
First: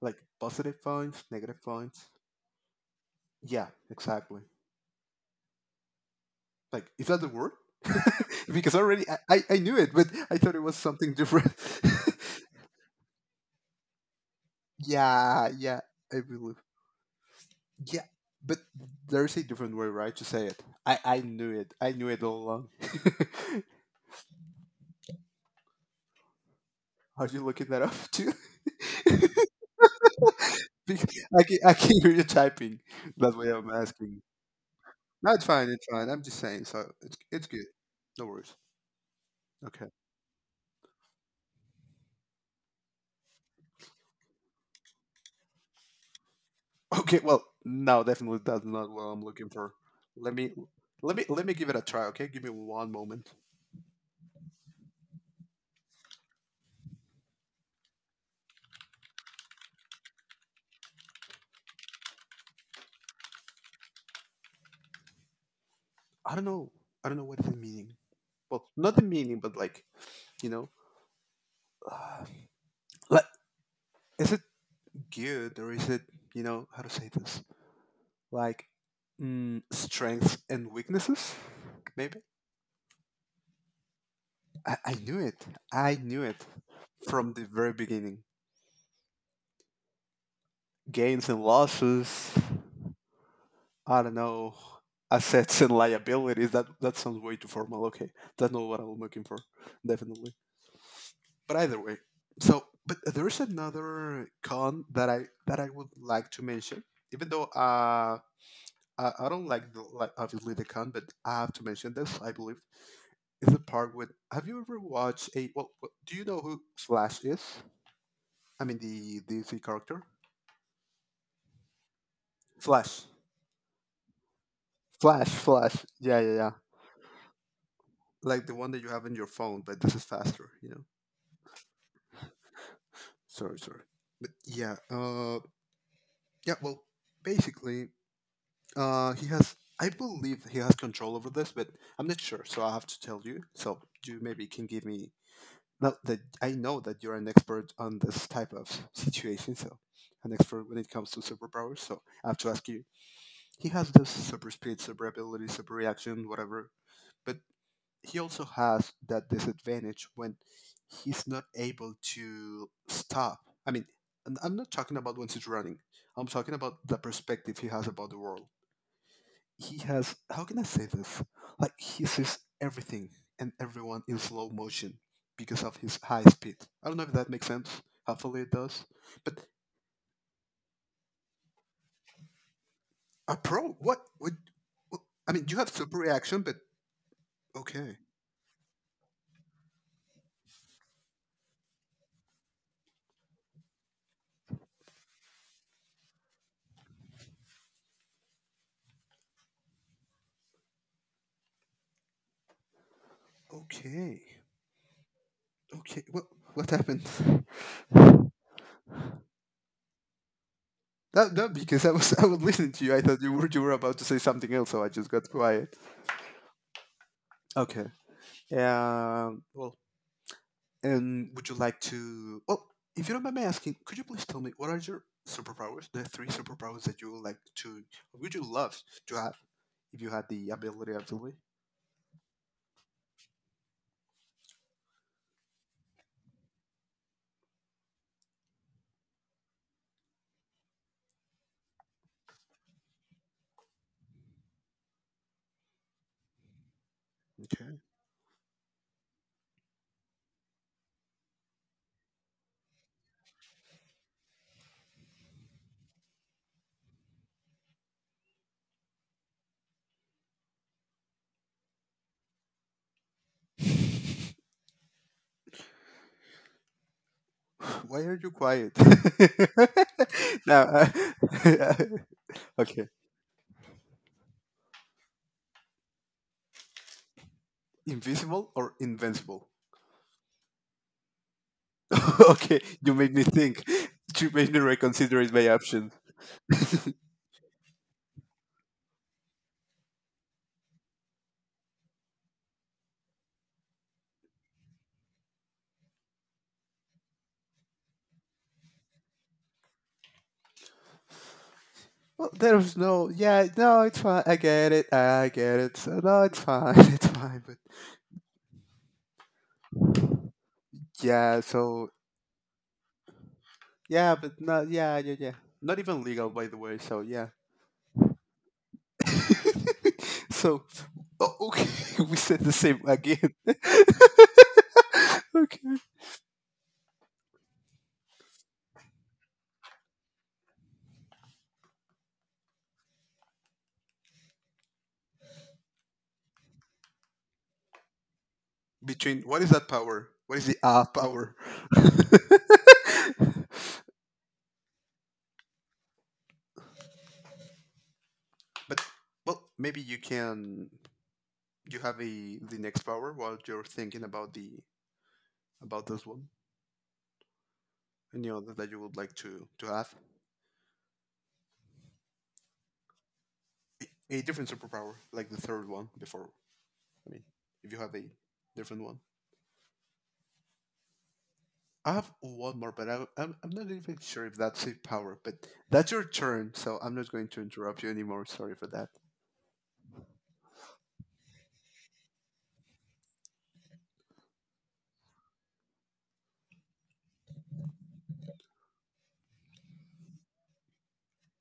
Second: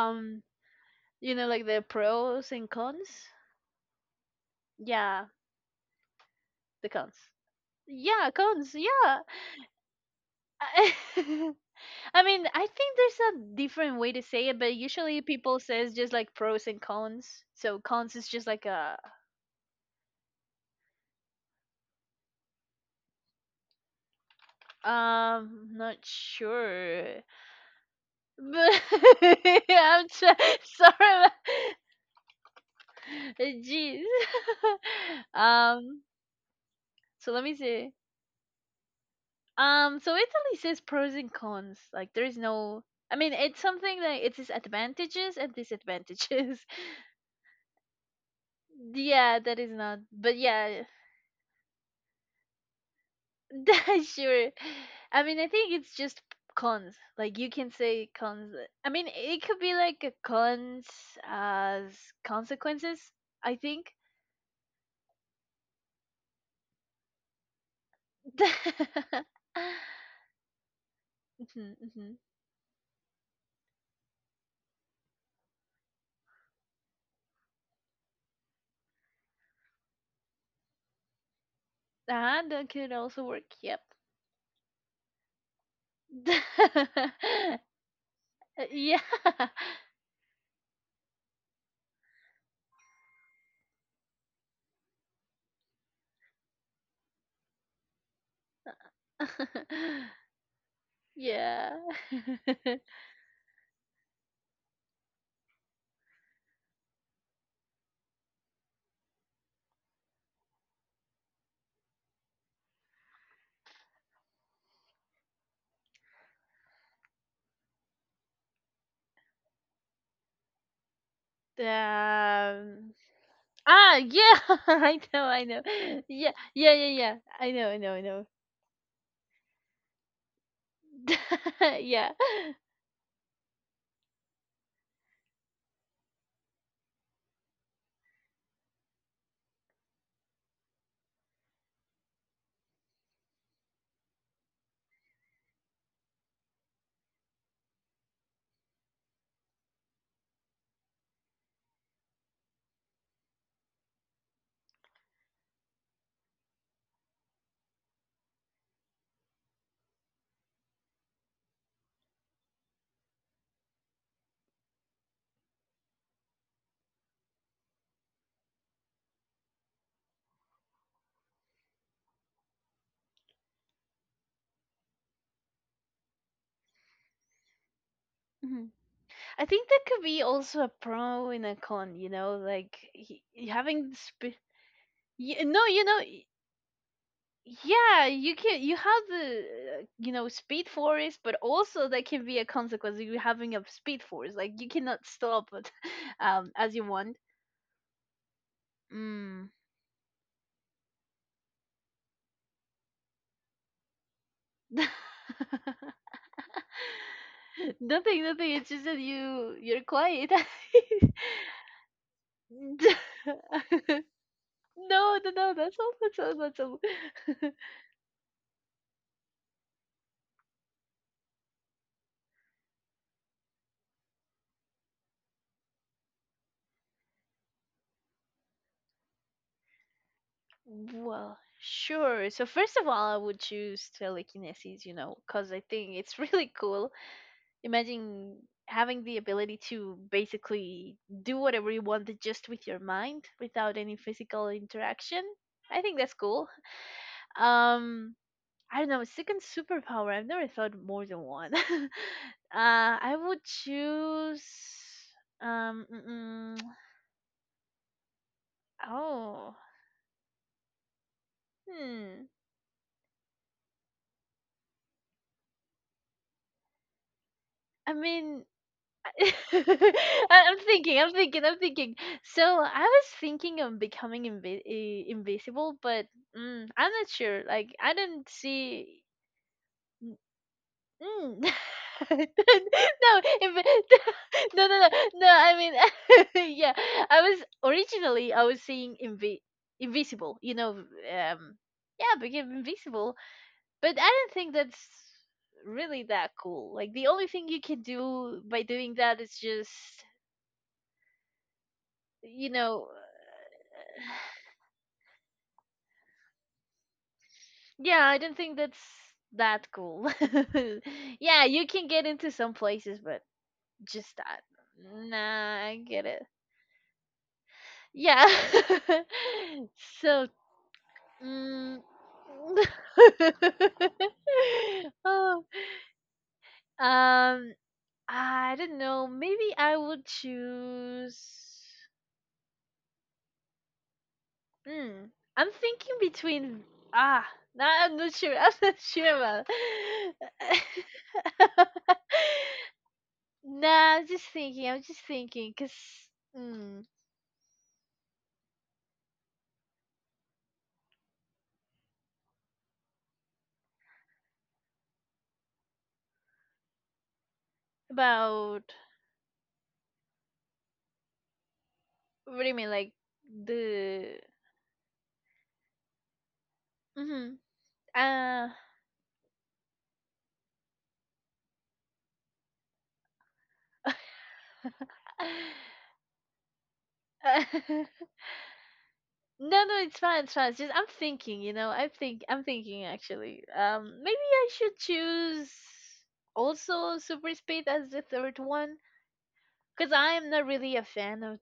Speaker 2: like positive points,
Speaker 1: you know,
Speaker 2: negative
Speaker 1: like the
Speaker 2: points.
Speaker 1: pros and cons?
Speaker 2: Yeah, exactly.
Speaker 1: Yeah,
Speaker 2: Like
Speaker 1: the
Speaker 2: is
Speaker 1: cons.
Speaker 2: that the word?
Speaker 1: Yeah,
Speaker 2: *laughs*
Speaker 1: cons,
Speaker 2: because already I,
Speaker 1: yeah.
Speaker 2: I, I knew it, but I thought it was something
Speaker 1: *laughs*
Speaker 2: different.
Speaker 1: I mean, I think there's a different way to say it, but
Speaker 2: *laughs*
Speaker 1: usually
Speaker 2: yeah,
Speaker 1: people
Speaker 2: yeah,
Speaker 1: says just
Speaker 2: I
Speaker 1: like
Speaker 2: believe.
Speaker 1: pros and cons. So
Speaker 2: Yeah.
Speaker 1: cons is just
Speaker 2: But
Speaker 1: like a
Speaker 2: there's a different way, right, to say it. I knew it. I knew it all along. *laughs*
Speaker 1: not sure.
Speaker 2: Are you looking that up too?
Speaker 1: But
Speaker 2: *laughs*
Speaker 1: *laughs* I'm try- *laughs*
Speaker 2: because
Speaker 1: sorry.
Speaker 2: I can
Speaker 1: *laughs*
Speaker 2: I can hear you typing. That's why I'm
Speaker 1: Jeez.
Speaker 2: asking. No,
Speaker 1: *laughs*
Speaker 2: it's fine. It's
Speaker 1: um
Speaker 2: fine. I'm just saying. So it's
Speaker 1: so let
Speaker 2: it's
Speaker 1: me
Speaker 2: good.
Speaker 1: see.
Speaker 2: No worries. Okay. *laughs*
Speaker 1: So Italy says pros and cons. Like there is no I mean, it's something that its advantages and disadvantages.
Speaker 2: Okay. Well, no, definitely that's not
Speaker 1: *laughs*
Speaker 2: what I'm
Speaker 1: Yeah,
Speaker 2: looking
Speaker 1: that is
Speaker 2: for.
Speaker 1: not.
Speaker 2: Let
Speaker 1: But
Speaker 2: me
Speaker 1: yeah,
Speaker 2: let me give it a try. Okay, give me one moment.
Speaker 1: *laughs* sure. I mean, I think it's just cons. Like you can say cons. I mean, it could be like a cons as consequences. I think.
Speaker 2: I don't know. I don't know what the meaning. Well, not the
Speaker 1: *laughs*
Speaker 2: meaning, but like you know,
Speaker 1: Mhm,
Speaker 2: *sighs*
Speaker 1: mhm.
Speaker 2: uh, like is it good or is it you know how to say this? Like strengths and weaknesses, maybe.
Speaker 1: Ah, that could also work. Yep.
Speaker 2: I knew it. I knew it
Speaker 1: *laughs*
Speaker 2: from the very beginning.
Speaker 1: Yeah.
Speaker 2: Gains and losses. I don't know. Assets and liabilities. That sounds way too formal. Okay, that's not what I'm looking for.
Speaker 1: *laughs*
Speaker 2: Definitely. But
Speaker 1: Yeah.
Speaker 2: either way. So,
Speaker 1: *laughs*
Speaker 2: but there's another con that I would like to mention. Even though I don't like the, like obviously, the con, but I have to mention this. I believe is the part with. Have you ever watched a? Well, do you know who Flash is? I mean the DC character.
Speaker 1: um.
Speaker 2: Flash,
Speaker 1: Ah, yeah. *laughs* I know.
Speaker 2: Flash,
Speaker 1: I know.
Speaker 2: Flash. Yeah,
Speaker 1: Yeah.
Speaker 2: yeah, yeah.
Speaker 1: Yeah. Yeah. Yeah. I know.
Speaker 2: Like the one that you have in your phone, but this is faster, you know?
Speaker 1: *laughs* Yeah.
Speaker 2: Sorry, sorry. Yeah. Yeah. Well, basically, he has. I believe he has control over this, but I'm not sure. So I have to tell you. So you maybe can give me. Now that I know that you're an expert on this type of situation, so an expert when it comes to superpowers. So I have to ask you. He has this super speed, super ability, super reaction, whatever. But he also has that disadvantage when he's not able to stop. I mean, and I'm not talking about when he's running. I'm talking about the perspective he has about the world. He has how can I say this? Like he sees everything and everyone in slow motion because of his high speed. I don't know if that makes sense. Hopefully it
Speaker 1: Mhm.
Speaker 2: does. But
Speaker 1: I think that could be also a pro and a con, you know, like
Speaker 2: a
Speaker 1: y-
Speaker 2: pro,
Speaker 1: having the
Speaker 2: what would?
Speaker 1: speed.
Speaker 2: I
Speaker 1: Y-
Speaker 2: mean, you
Speaker 1: no,
Speaker 2: have
Speaker 1: you know,
Speaker 2: super reaction, but okay,
Speaker 1: yeah, you can you have the you know speed force, but also that can be a consequence of you having a speed force. Like you cannot stop it, *laughs* as you want. Mm.
Speaker 2: okay,
Speaker 1: *laughs*
Speaker 2: okay. What happened?
Speaker 1: nothing,
Speaker 2: *laughs*
Speaker 1: nothing. It's just that you're quiet. *laughs*
Speaker 2: That because I was *laughs* I was
Speaker 1: *laughs*
Speaker 2: listening to you. I thought you were
Speaker 1: no,
Speaker 2: you were about to say something else, so I just
Speaker 1: no,
Speaker 2: got
Speaker 1: no.
Speaker 2: quiet.
Speaker 1: That's all. *laughs*
Speaker 2: Okay. Well, and would you like to? Well, if you don't mind me asking, could you please tell me what are your superpowers? The three superpowers that you would like to, would you love to have if you had the ability, absolutely.
Speaker 1: Well, sure. So first of all, I would choose telekinesis, you know, because I think it's *laughs* really cool. Imagine having the ability to basically do whatever you want just with your mind without any physical interaction. I think that's cool.
Speaker 2: Okay.
Speaker 1: Um, I don't know, second superpower. I've never thought more than one. *laughs* I would choose um mm, mm, *tsk* oh. Hmm.
Speaker 2: *sighs*
Speaker 1: I
Speaker 2: Why are you
Speaker 1: mean,
Speaker 2: quiet?
Speaker 1: *laughs*
Speaker 2: *laughs* no.
Speaker 1: I'm thinking, I'm thinking, I'm thinking. So
Speaker 2: *laughs*
Speaker 1: I
Speaker 2: Okay.
Speaker 1: was thinking of becoming invisible, but I'm not sure. Like I don't
Speaker 2: Invisible or
Speaker 1: see.
Speaker 2: invincible?
Speaker 1: Mm, mm. *laughs*
Speaker 2: *laughs* okay. You
Speaker 1: no,
Speaker 2: made me think.
Speaker 1: invi-
Speaker 2: You made
Speaker 1: *laughs*
Speaker 2: me
Speaker 1: no, no, no,
Speaker 2: reconsider
Speaker 1: no.
Speaker 2: my
Speaker 1: I mean,
Speaker 2: options.
Speaker 1: *laughs* yeah.
Speaker 2: *laughs*
Speaker 1: I was seeing invisible. You know, yeah, became invisible. But I don't think that's really that cool. Like the only thing you can do by doing that is just
Speaker 2: Well,
Speaker 1: you
Speaker 2: there was
Speaker 1: know,
Speaker 2: no, yeah, no, it's fine. I get it. I get it. So, no, it's fine. *laughs* It's fine. But
Speaker 1: yeah, I don't think that's that cool. *laughs*
Speaker 2: yeah,
Speaker 1: Yeah, you can
Speaker 2: so
Speaker 1: get into some places, but
Speaker 2: yeah,
Speaker 1: just
Speaker 2: but
Speaker 1: that.
Speaker 2: not yeah, yeah, yeah.
Speaker 1: Nah,
Speaker 2: Not
Speaker 1: I
Speaker 2: even
Speaker 1: get it.
Speaker 2: legal, by the way. So yeah.
Speaker 1: Yeah. *laughs* so,
Speaker 2: *laughs* so okay,
Speaker 1: mm,
Speaker 2: *laughs* we said the same again.
Speaker 1: *laughs*
Speaker 2: *laughs*
Speaker 1: oh,
Speaker 2: okay.
Speaker 1: um, I don't know. Maybe I would choose. Hmm. I'm thinking between. Ah, nah, I'm not sure. *laughs* I'm not sure
Speaker 2: Between what
Speaker 1: about.
Speaker 2: is that power? What is the power?
Speaker 1: *laughs*
Speaker 2: *laughs*
Speaker 1: *laughs* Nah, I was just thinking, mm,
Speaker 2: but well, maybe you can. You have a the next power while you're thinking about the about this one. And you know that
Speaker 1: about
Speaker 2: you would like to have
Speaker 1: what do you mean, like
Speaker 2: a,
Speaker 1: the
Speaker 2: a different superpower, like the third one before. I mean,
Speaker 1: mm-hmm,
Speaker 2: if you have a
Speaker 1: uh,
Speaker 2: different one, I have one more, but I'm not even sure if that's a power. But that's
Speaker 1: *laughs*
Speaker 2: your turn, so I'm not going to interrupt you anymore. Sorry for that.
Speaker 1: no, no, it's fine, it's fine. It's just I'm thinking, you know, I think I'm thinking actually. Maybe I should choose also Super Speed as the third one, cause I'm not really a fan of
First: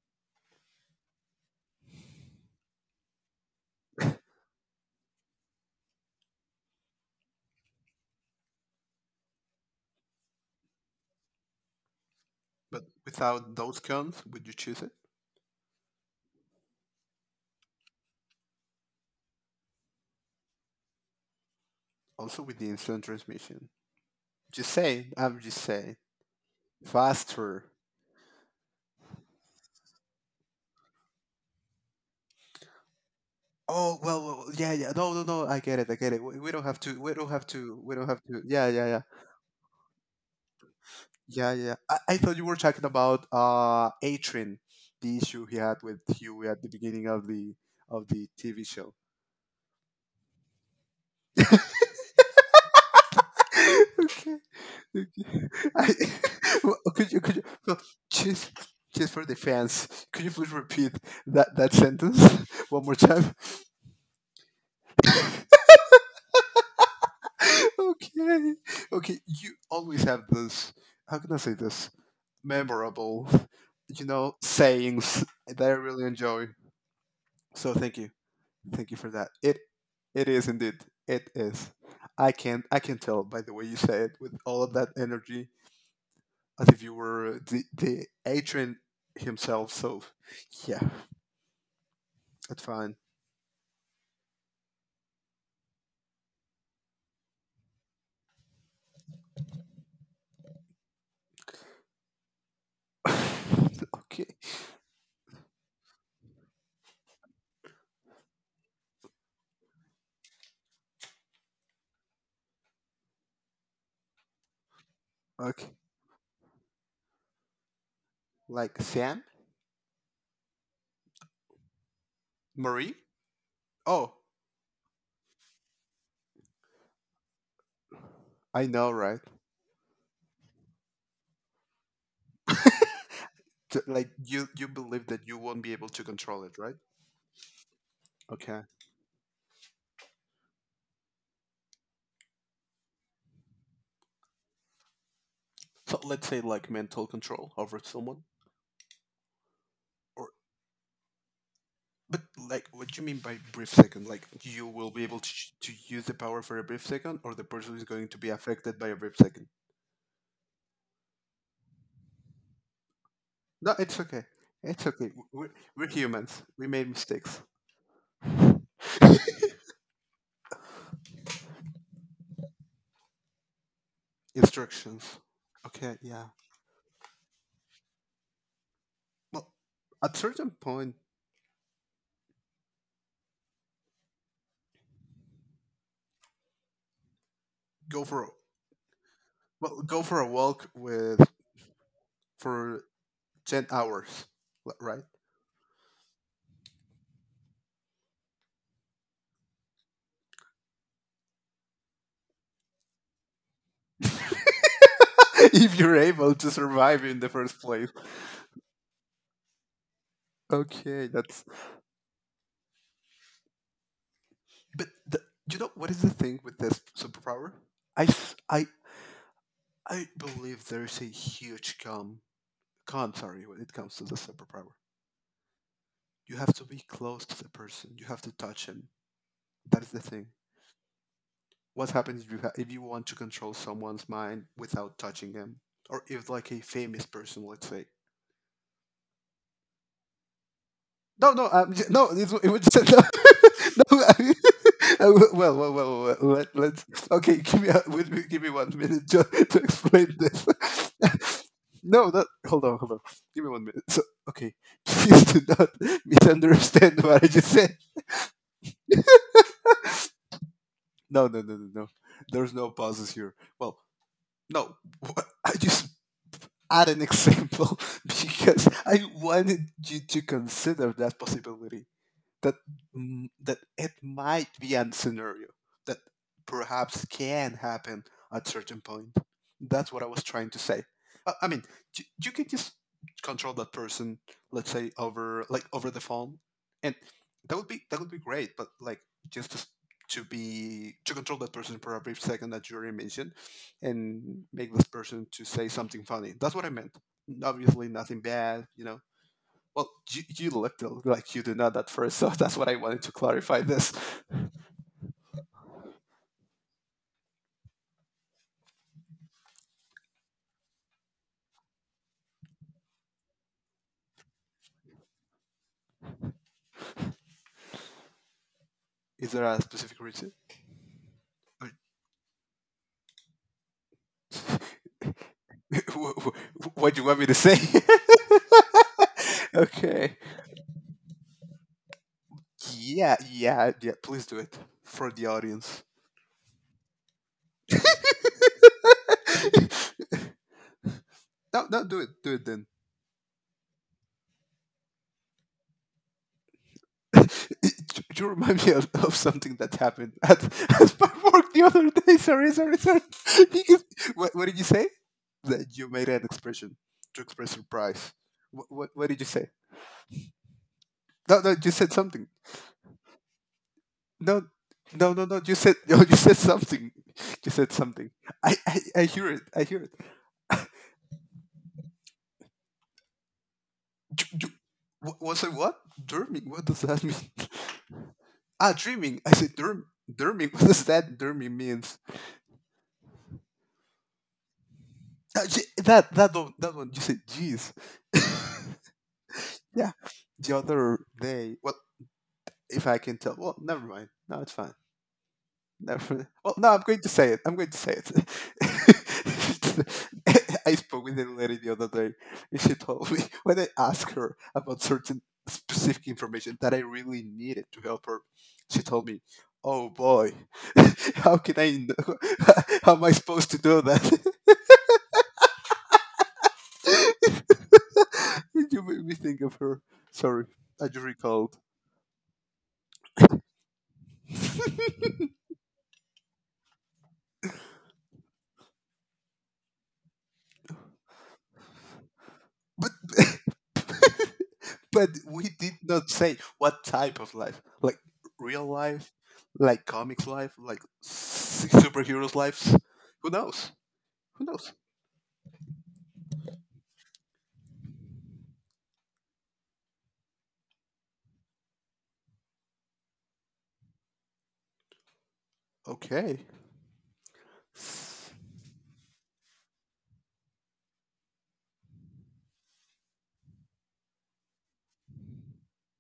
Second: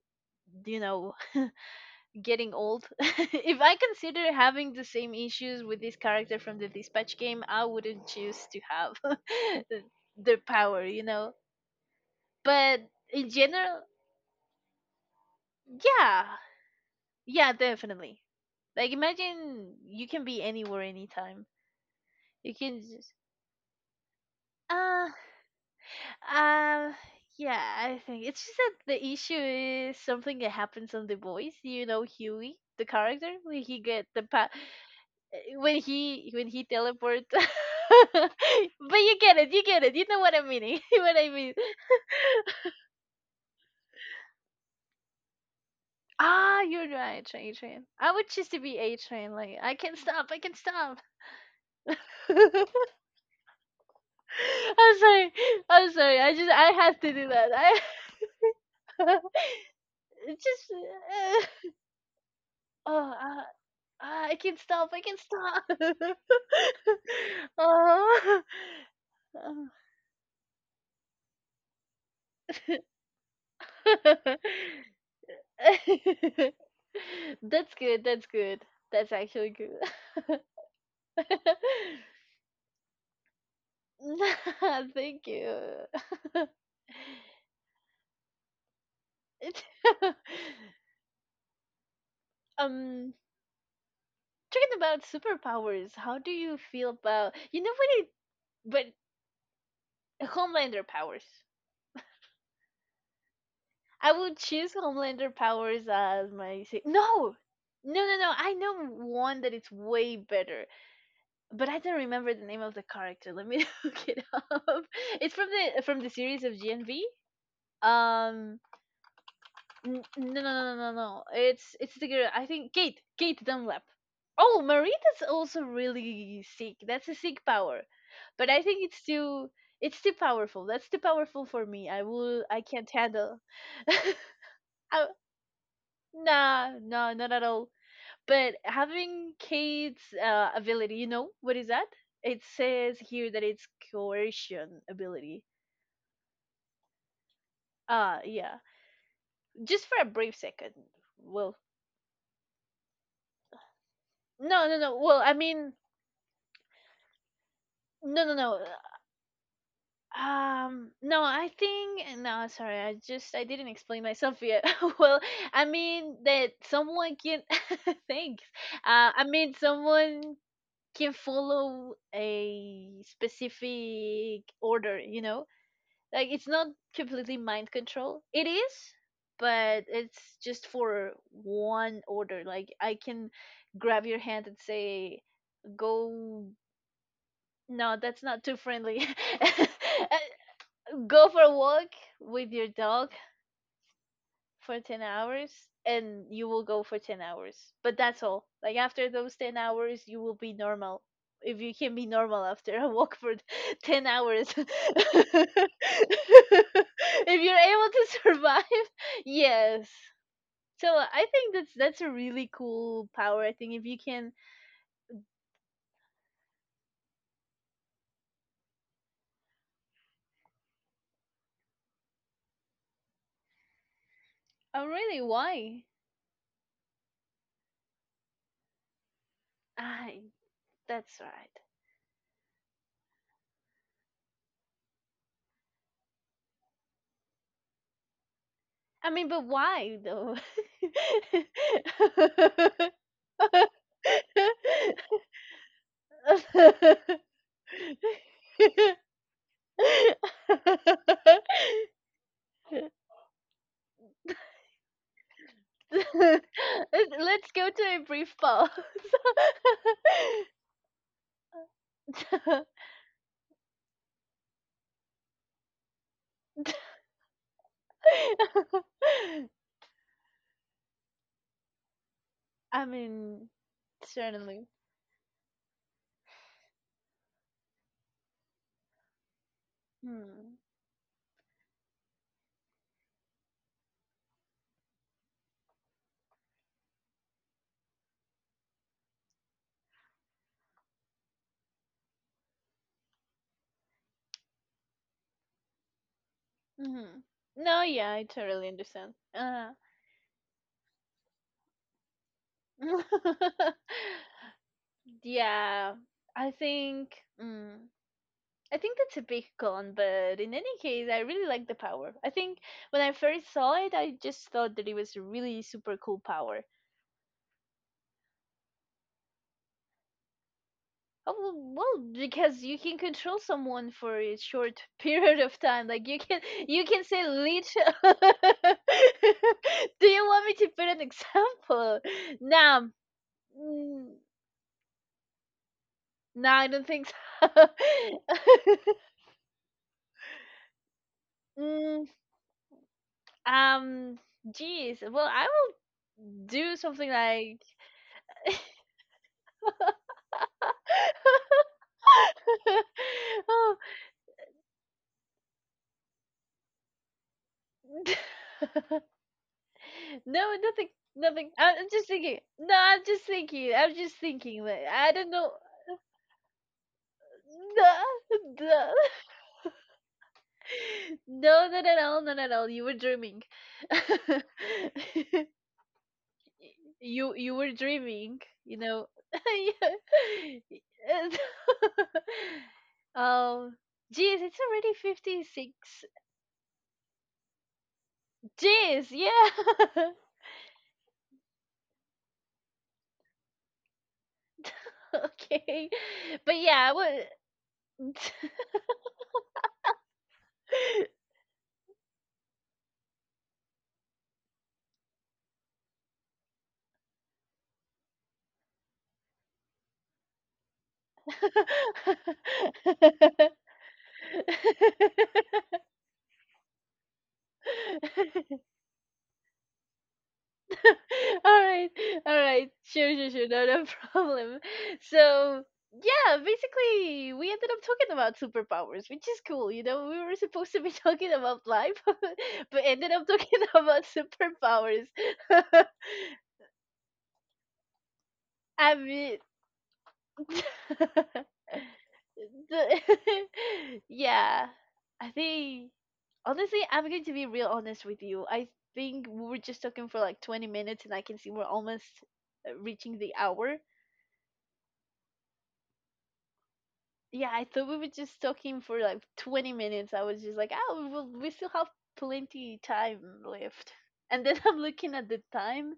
Speaker 1: you know *laughs* getting old. *laughs* If I consider having the same issues with this character from the Dispatch game, I wouldn't choose to have *laughs* the the power, you know?
Speaker 2: But
Speaker 1: But in
Speaker 2: without those
Speaker 1: general,
Speaker 2: cons, would you choose it?
Speaker 1: yeah. Yeah, definitely. Like, imagine you can be anywhere, anytime.
Speaker 2: Also
Speaker 1: You
Speaker 2: with the
Speaker 1: can
Speaker 2: instant
Speaker 1: just.
Speaker 2: transmission. Just say,
Speaker 1: Uh,
Speaker 2: I'm just saying.
Speaker 1: uh,
Speaker 2: Faster.
Speaker 1: yeah, I think it's just that the issue is something that happens on The Voice. You know, Huey, the character, where he
Speaker 2: Oh
Speaker 1: get the
Speaker 2: well, well,
Speaker 1: power.
Speaker 2: yeah, yeah. No, no, no. I
Speaker 1: when
Speaker 2: get it. I get it.
Speaker 1: he
Speaker 2: We,
Speaker 1: when
Speaker 2: we don't
Speaker 1: he
Speaker 2: have to. We
Speaker 1: teleport
Speaker 2: don't
Speaker 1: *laughs*
Speaker 2: have to. We don't have to. Yeah,
Speaker 1: but
Speaker 2: yeah,
Speaker 1: you get it you know what I'm meaning *laughs* what I
Speaker 2: yeah,
Speaker 1: mean
Speaker 2: yeah. I thought you were talking about Atrin, the issue he had with Huey
Speaker 1: ah
Speaker 2: at the
Speaker 1: you're
Speaker 2: beginning
Speaker 1: right train train
Speaker 2: of
Speaker 1: I
Speaker 2: the
Speaker 1: would choose to
Speaker 2: TV
Speaker 1: be
Speaker 2: show.
Speaker 1: a train like I can stop
Speaker 2: *laughs*
Speaker 1: *laughs* i'm
Speaker 2: Okay.
Speaker 1: sorry
Speaker 2: Okay.
Speaker 1: I'm
Speaker 2: I,
Speaker 1: sorry I just
Speaker 2: *laughs*
Speaker 1: I
Speaker 2: well,
Speaker 1: had
Speaker 2: could
Speaker 1: to
Speaker 2: you
Speaker 1: do
Speaker 2: could you
Speaker 1: that
Speaker 2: well,
Speaker 1: I
Speaker 2: just just for the
Speaker 1: *laughs*
Speaker 2: fans, could you
Speaker 1: it's
Speaker 2: please
Speaker 1: just
Speaker 2: repeat that that sentence *laughs* one more
Speaker 1: oh
Speaker 2: time?
Speaker 1: uh, I can stop. I can stop.
Speaker 2: *laughs* Okay. Okay, you always have this, how can I say this? Memorable,
Speaker 1: *laughs*
Speaker 2: you
Speaker 1: oh.
Speaker 2: know, sayings that I really
Speaker 1: *laughs*
Speaker 2: enjoy.
Speaker 1: *laughs* *laughs*
Speaker 2: So
Speaker 1: That's
Speaker 2: thank
Speaker 1: good.
Speaker 2: you.
Speaker 1: That's good.
Speaker 2: Thank you for
Speaker 1: That's
Speaker 2: that.
Speaker 1: actually
Speaker 2: It
Speaker 1: good.
Speaker 2: it
Speaker 1: *laughs*
Speaker 2: is indeed. It is. I can tell by the way you say it with all of
Speaker 1: Nah,
Speaker 2: that
Speaker 1: thank
Speaker 2: energy,
Speaker 1: you. *laughs*
Speaker 2: as if you were the Adrian
Speaker 1: It-
Speaker 2: himself. So
Speaker 1: *laughs*
Speaker 2: yeah, that's fine.
Speaker 1: um, talking about superpowers, how do you feel about you know when it but Homelander powers?
Speaker 2: *laughs*
Speaker 1: I
Speaker 2: Okay,
Speaker 1: would choose Homelander powers as my sa- no, no, no, no. I know one that it's way better. But I don't remember the name of the character. Let me *laughs* look it up. It's from
Speaker 2: okay.
Speaker 1: the series of GNV. Um,
Speaker 2: Like Sam,
Speaker 1: no. It's the girl. I think
Speaker 2: Marie.
Speaker 1: Kate Dunlap.
Speaker 2: Oh,
Speaker 1: Oh, Marita's also really sick. That's a sick power, but I
Speaker 2: I
Speaker 1: think
Speaker 2: know, right?
Speaker 1: it's too powerful. That's too powerful for me. I can't handle.
Speaker 2: Like you
Speaker 1: *laughs*
Speaker 2: believe
Speaker 1: I,
Speaker 2: that you won't be able to control it,
Speaker 1: nah,
Speaker 2: right?
Speaker 1: no, not at all. But
Speaker 2: Okay.
Speaker 1: having Kate's ability, you know, what is that? It says here that it's coercion ability.
Speaker 2: So let's say like mental control over
Speaker 1: Ah,
Speaker 2: someone.
Speaker 1: yeah. Just for a brief second. Well,
Speaker 2: But like, what do you mean by brief second? Like, you will be able to
Speaker 1: I mean,
Speaker 2: to use the power for a brief second, or the person is going to
Speaker 1: no,
Speaker 2: be
Speaker 1: no, no.
Speaker 2: affected by a brief second?
Speaker 1: No, I think no. Sorry, I didn't
Speaker 2: No, it's
Speaker 1: explain
Speaker 2: okay.
Speaker 1: myself yet.
Speaker 2: It's
Speaker 1: *laughs*
Speaker 2: okay.
Speaker 1: well, I
Speaker 2: We're
Speaker 1: mean
Speaker 2: humans.
Speaker 1: that
Speaker 2: We made
Speaker 1: someone
Speaker 2: mistakes.
Speaker 1: can. *laughs* Thanks. I
Speaker 2: *laughs*
Speaker 1: mean someone can follow a specific order.
Speaker 2: Instructions.
Speaker 1: You know
Speaker 2: Okay. Yeah.
Speaker 1: like it's not completely mind control. It is,
Speaker 2: Well,
Speaker 1: but
Speaker 2: at
Speaker 1: it's
Speaker 2: certain
Speaker 1: just
Speaker 2: point,
Speaker 1: for one order. Like I can grab your hand and say, "Go." No,
Speaker 2: go
Speaker 1: that's
Speaker 2: for a,
Speaker 1: not too friendly. *laughs*
Speaker 2: well, go for a walk with,
Speaker 1: Go for a walk with your
Speaker 2: for
Speaker 1: dog
Speaker 2: 10 hours,
Speaker 1: for 10
Speaker 2: right?
Speaker 1: hours and you will go for 10 hours. But that's all. Like after those 10 hours, you will be normal. If you can be normal after a walk for *laughs*
Speaker 2: *laughs*
Speaker 1: 10 hours. *laughs*
Speaker 2: If you're able to
Speaker 1: If you're
Speaker 2: survive in the first place.
Speaker 1: able to survive, *laughs* yes. So
Speaker 2: Okay,
Speaker 1: I
Speaker 2: that's...
Speaker 1: think that's a really cool power. I think if you can
Speaker 2: But the, you know what is the thing with this superpower? I I believe there is a huge con, con, sorry, when it comes to the superpower.
Speaker 1: oh really why?
Speaker 2: You have to be close to the person. You have to touch him. That is the
Speaker 1: I
Speaker 2: thing.
Speaker 1: that's right.
Speaker 2: What happens if you if you want to control someone's mind without touching them, or if like a famous person, let's say.
Speaker 1: I mean but why though?
Speaker 2: No, no, no. It, it was just *laughs* no. I, *laughs* well, well, well, well, well,
Speaker 1: *laughs*
Speaker 2: Let's, okay.
Speaker 1: *laughs*
Speaker 2: Wait, wait, give me 1 minute *laughs* to explain this. *laughs* No, that, hold on, hold on. Give me 1 minute. So, okay, *laughs* please do not *laughs*
Speaker 1: Let's
Speaker 2: misunderstand what I just
Speaker 1: go
Speaker 2: said.
Speaker 1: to a brief pause.
Speaker 2: No, no, no, no, no. There's no
Speaker 1: *laughs*
Speaker 2: pauses here. Well, no, I just add an example *laughs* because I wanted you to consider that possibility. that
Speaker 1: I mean,
Speaker 2: that it might
Speaker 1: certainly.
Speaker 2: be a scenario that perhaps can happen at certain point. That's what I was trying
Speaker 1: Hmm.
Speaker 2: to say. I mean, you can just control that person, let's say over like over the phone, and that would be great. But like just to, to be, to control that person for a brief second that you already mentioned, and make this person to say something funny. That's what I meant.
Speaker 1: Hmm. No,
Speaker 2: Obviously,
Speaker 1: yeah,
Speaker 2: nothing
Speaker 1: I
Speaker 2: bad,
Speaker 1: totally
Speaker 2: you know.
Speaker 1: understand.
Speaker 2: Well, you looked like you do not at first, so *laughs* that's what I wanted to clarify
Speaker 1: *laughs*
Speaker 2: this.
Speaker 1: Yeah, I think. Mm, I think that's a big con, but in any case, I really like the power. I think when I first saw it, I just thought that it was a really super cool power.
Speaker 2: Is there a specific reason?
Speaker 1: Oh,
Speaker 2: Or-
Speaker 1: well, because you can control someone for a short *laughs* period of
Speaker 2: *laughs*
Speaker 1: time. Like you
Speaker 2: what do
Speaker 1: can
Speaker 2: you want
Speaker 1: say
Speaker 2: me to say?
Speaker 1: leech. *laughs* Do
Speaker 2: *laughs* Okay.
Speaker 1: you want me to put an example? Nah,
Speaker 2: Yeah, yeah, yeah.
Speaker 1: mm,
Speaker 2: Please do it for the audience.
Speaker 1: nah, I don't think so. *laughs*
Speaker 2: *laughs* No, no,
Speaker 1: mm,
Speaker 2: do it then.
Speaker 1: um, geez. Well, I will do something
Speaker 2: *laughs* Do
Speaker 1: like
Speaker 2: you remind me of something that happened at, *laughs* at my work the other day? Sorry, sorry,
Speaker 1: *laughs* *laughs*
Speaker 2: sorry. *laughs*
Speaker 1: oh.
Speaker 2: Because, what did you say? That you made an expression to express surprise.
Speaker 1: *laughs*
Speaker 2: What did you say?
Speaker 1: no, nothing,
Speaker 2: No,
Speaker 1: nothing.
Speaker 2: no, you
Speaker 1: I'm
Speaker 2: said
Speaker 1: just
Speaker 2: something.
Speaker 1: thinking. No, I'm just thinking. I'm just
Speaker 2: No,
Speaker 1: thinking. Like, I
Speaker 2: no, no,
Speaker 1: don't
Speaker 2: no.
Speaker 1: know.
Speaker 2: You said *laughs* no, you said something. You said
Speaker 1: No,
Speaker 2: something.
Speaker 1: no,
Speaker 2: I hear it. I hear it.
Speaker 1: *laughs* no, not at all, not at all. You were dreaming.
Speaker 2: Ju- ju-
Speaker 1: *laughs*
Speaker 2: was I what? Derming? What does that mean?
Speaker 1: You
Speaker 2: *laughs*
Speaker 1: were dreaming.
Speaker 2: Ah,
Speaker 1: You know.
Speaker 2: dreaming. I
Speaker 1: *laughs*
Speaker 2: said derm. Derming. *laughs* What does that
Speaker 1: Yeah.
Speaker 2: derming mean?
Speaker 1: *laughs* Oh, geez, it's already fifty six.
Speaker 2: That that one, that one. You said jeez. *laughs*
Speaker 1: Jeez,
Speaker 2: Yeah.
Speaker 1: yeah.
Speaker 2: The other day, well, if I can tell, well, never mind. No, it's fine.
Speaker 1: *laughs* okay.
Speaker 2: Never mind. Well,
Speaker 1: But
Speaker 2: no, I'm
Speaker 1: yeah, I
Speaker 2: going to say it.
Speaker 1: would.
Speaker 2: I'm going to say it.
Speaker 1: *laughs* all
Speaker 2: *laughs* I spoke with a lady the other day, and she told me *laughs* when I asked her about certain specific information that I really needed to help her, she told me, "Oh boy, *laughs* how can I? Know? *laughs* How am I supposed to do that?" *laughs* *laughs* You made me think of her. Sorry, I just recalled.
Speaker 1: right all right sure no *laughs* problem
Speaker 2: *laughs*
Speaker 1: so yeah basically we ended up talking about superpowers which is cool you know we were supposed to be *laughs* talking about life *laughs* but
Speaker 2: But
Speaker 1: ended up talking *laughs* about superpowers
Speaker 2: we did not say what type of life, like real
Speaker 1: *laughs* I
Speaker 2: life,
Speaker 1: mean
Speaker 2: like comics life, like
Speaker 1: *laughs*
Speaker 2: superheroes lives. Who
Speaker 1: The-
Speaker 2: knows?
Speaker 1: *laughs*
Speaker 2: Who
Speaker 1: yeah,
Speaker 2: knows?
Speaker 1: I think honestly, I'm going to be real honest with you. I think we were just talking for like 20 minutes, and I can see we're almost reaching the hour.
Speaker 2: Okay.
Speaker 1: Yeah, I thought we were just talking for like 20 minutes. I was just like, oh, we still have plenty time left. And then *laughs* I'm looking at the time,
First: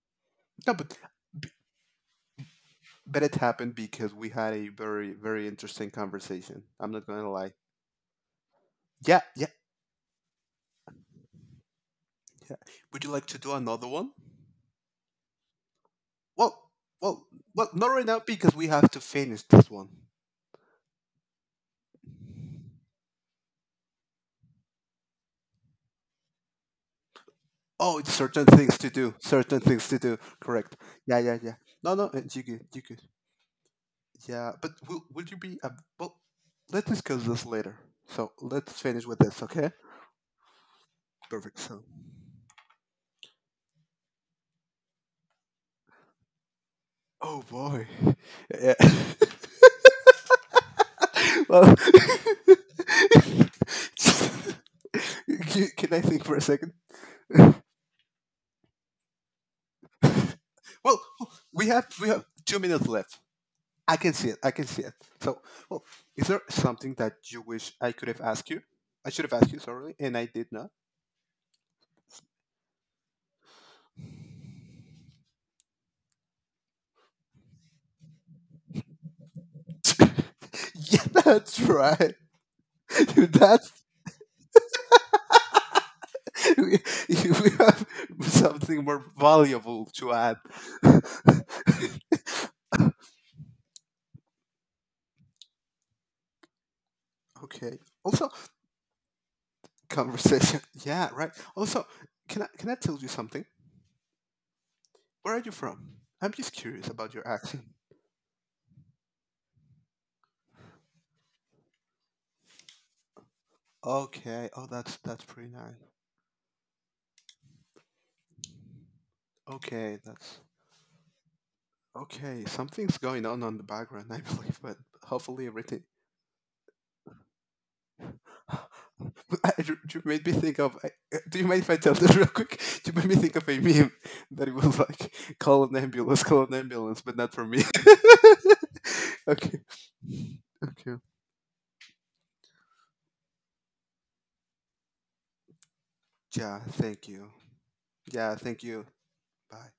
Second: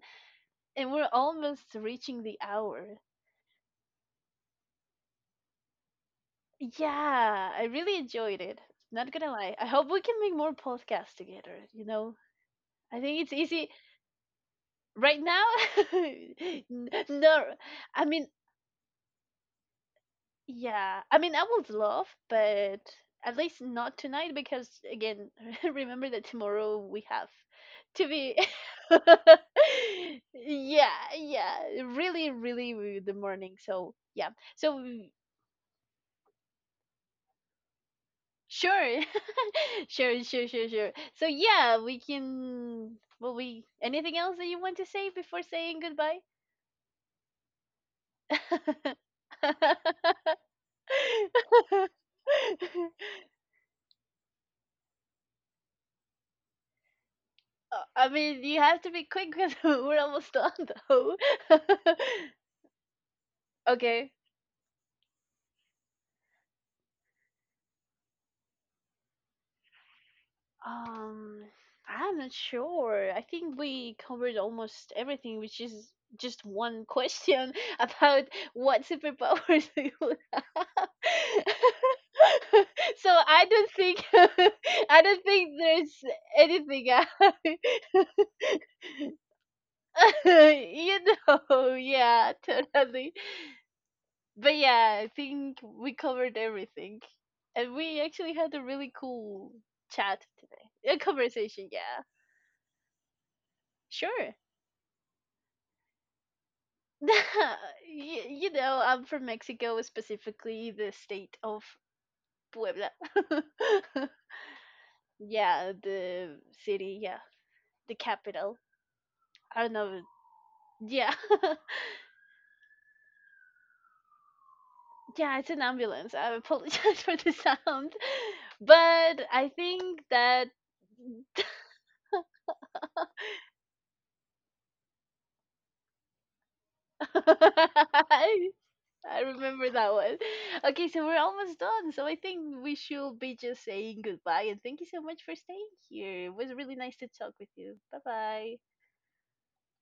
Speaker 2: No,
Speaker 1: and
Speaker 2: but
Speaker 1: we're almost reaching the hour.
Speaker 2: it happened because we had a very interesting conversation. I'm not gonna
Speaker 1: Yeah,
Speaker 2: lie.
Speaker 1: I really enjoyed it. Not
Speaker 2: Yeah,
Speaker 1: gonna
Speaker 2: yeah,
Speaker 1: lie. I hope we can make more podcasts together, you know?
Speaker 2: yeah.
Speaker 1: I
Speaker 2: Would you
Speaker 1: think
Speaker 2: like
Speaker 1: it's
Speaker 2: to do
Speaker 1: easy
Speaker 2: another one?
Speaker 1: right now. *laughs*
Speaker 2: Well, well,
Speaker 1: No,
Speaker 2: well, not
Speaker 1: I
Speaker 2: right now
Speaker 1: mean,
Speaker 2: because we have to finish this one.
Speaker 1: yeah. I mean, I would love, but at least not tonight because again, *laughs* remember that tomorrow we have
Speaker 2: Oh,
Speaker 1: to
Speaker 2: it's
Speaker 1: be
Speaker 2: certain things to do. Certain things to do.
Speaker 1: *laughs*
Speaker 2: Correct.
Speaker 1: yeah,
Speaker 2: Yeah, yeah,
Speaker 1: yeah,
Speaker 2: yeah. No, no,
Speaker 1: really
Speaker 2: you good.
Speaker 1: really
Speaker 2: You good.
Speaker 1: the morning. So, yeah.
Speaker 2: Yeah, but
Speaker 1: So
Speaker 2: will, would you be? Well, let's discuss this later. So let's
Speaker 1: sure.
Speaker 2: finish with
Speaker 1: *laughs*
Speaker 2: this, okay?
Speaker 1: Sure. So
Speaker 2: Perfect.
Speaker 1: yeah,
Speaker 2: So,
Speaker 1: we can well we anything else that you want to say before saying goodbye?
Speaker 2: oh boy. *laughs* Yeah.
Speaker 1: *laughs*
Speaker 2: *laughs* Well, *laughs* can I think for a second?
Speaker 1: I mean, you have to be quick because *laughs* we're almost done
Speaker 2: Well,
Speaker 1: though. *laughs*
Speaker 2: we have 2 minutes left. I
Speaker 1: Okay.
Speaker 2: can see it. I can see it. So, well, is there something that you wish I could have asked you? I should have asked you, sorry, and I did not.
Speaker 1: Um, I'm not sure. I think we covered almost everything, which is just one question *laughs* about what superpowers *laughs* we would have.
Speaker 2: *laughs* Yeah, that's right.
Speaker 1: *laughs* So
Speaker 2: *laughs* Dude,
Speaker 1: I don't
Speaker 2: that's
Speaker 1: think *laughs* I don't think there's
Speaker 2: *laughs* we,
Speaker 1: anything
Speaker 2: we have
Speaker 1: else.
Speaker 2: something more valuable to
Speaker 1: *laughs*
Speaker 2: add.
Speaker 1: You
Speaker 2: *laughs*
Speaker 1: know, yeah, totally. But yeah, I think we covered everything, and
Speaker 2: Okay.
Speaker 1: we
Speaker 2: Also,
Speaker 1: actually had a really cool chat
Speaker 2: conversation.
Speaker 1: today, a
Speaker 2: Yeah, right.
Speaker 1: conversation.
Speaker 2: Also,
Speaker 1: Yeah,
Speaker 2: can I tell you something?
Speaker 1: sure.
Speaker 2: Where are you from? I'm just curious about your accent.
Speaker 1: *laughs* You know, I'm from Mexico, specifically the state of Puebla. *laughs*
Speaker 2: Okay. Oh, that's pretty
Speaker 1: Yeah,
Speaker 2: nice.
Speaker 1: the city, yeah, the capital. I don't
Speaker 2: Okay,
Speaker 1: know.
Speaker 2: that's
Speaker 1: Yeah. *laughs*
Speaker 2: okay. Something's going on the background, *laughs* I believe, but
Speaker 1: Yeah, it's
Speaker 2: hopefully
Speaker 1: an
Speaker 2: everything...
Speaker 1: ambulance. I apologize *laughs* for the sound. But
Speaker 2: *laughs*
Speaker 1: I
Speaker 2: I- You
Speaker 1: think
Speaker 2: you made me
Speaker 1: that
Speaker 2: think of. Do you mind if I tell this real quick? *laughs* You made me think of a meme that it was like, call an ambulance, but not for me.
Speaker 1: *laughs* I I
Speaker 2: *laughs* Okay.
Speaker 1: remember that one. Okay,
Speaker 2: Okay.
Speaker 1: so we're almost done. So I think we should be just saying goodbye. And thank you so much for staying here. It was
Speaker 2: Yeah,
Speaker 1: really nice to
Speaker 2: thank
Speaker 1: talk
Speaker 2: you.
Speaker 1: with you. Bye
Speaker 2: Yeah,
Speaker 1: bye.
Speaker 2: thank you. Bye.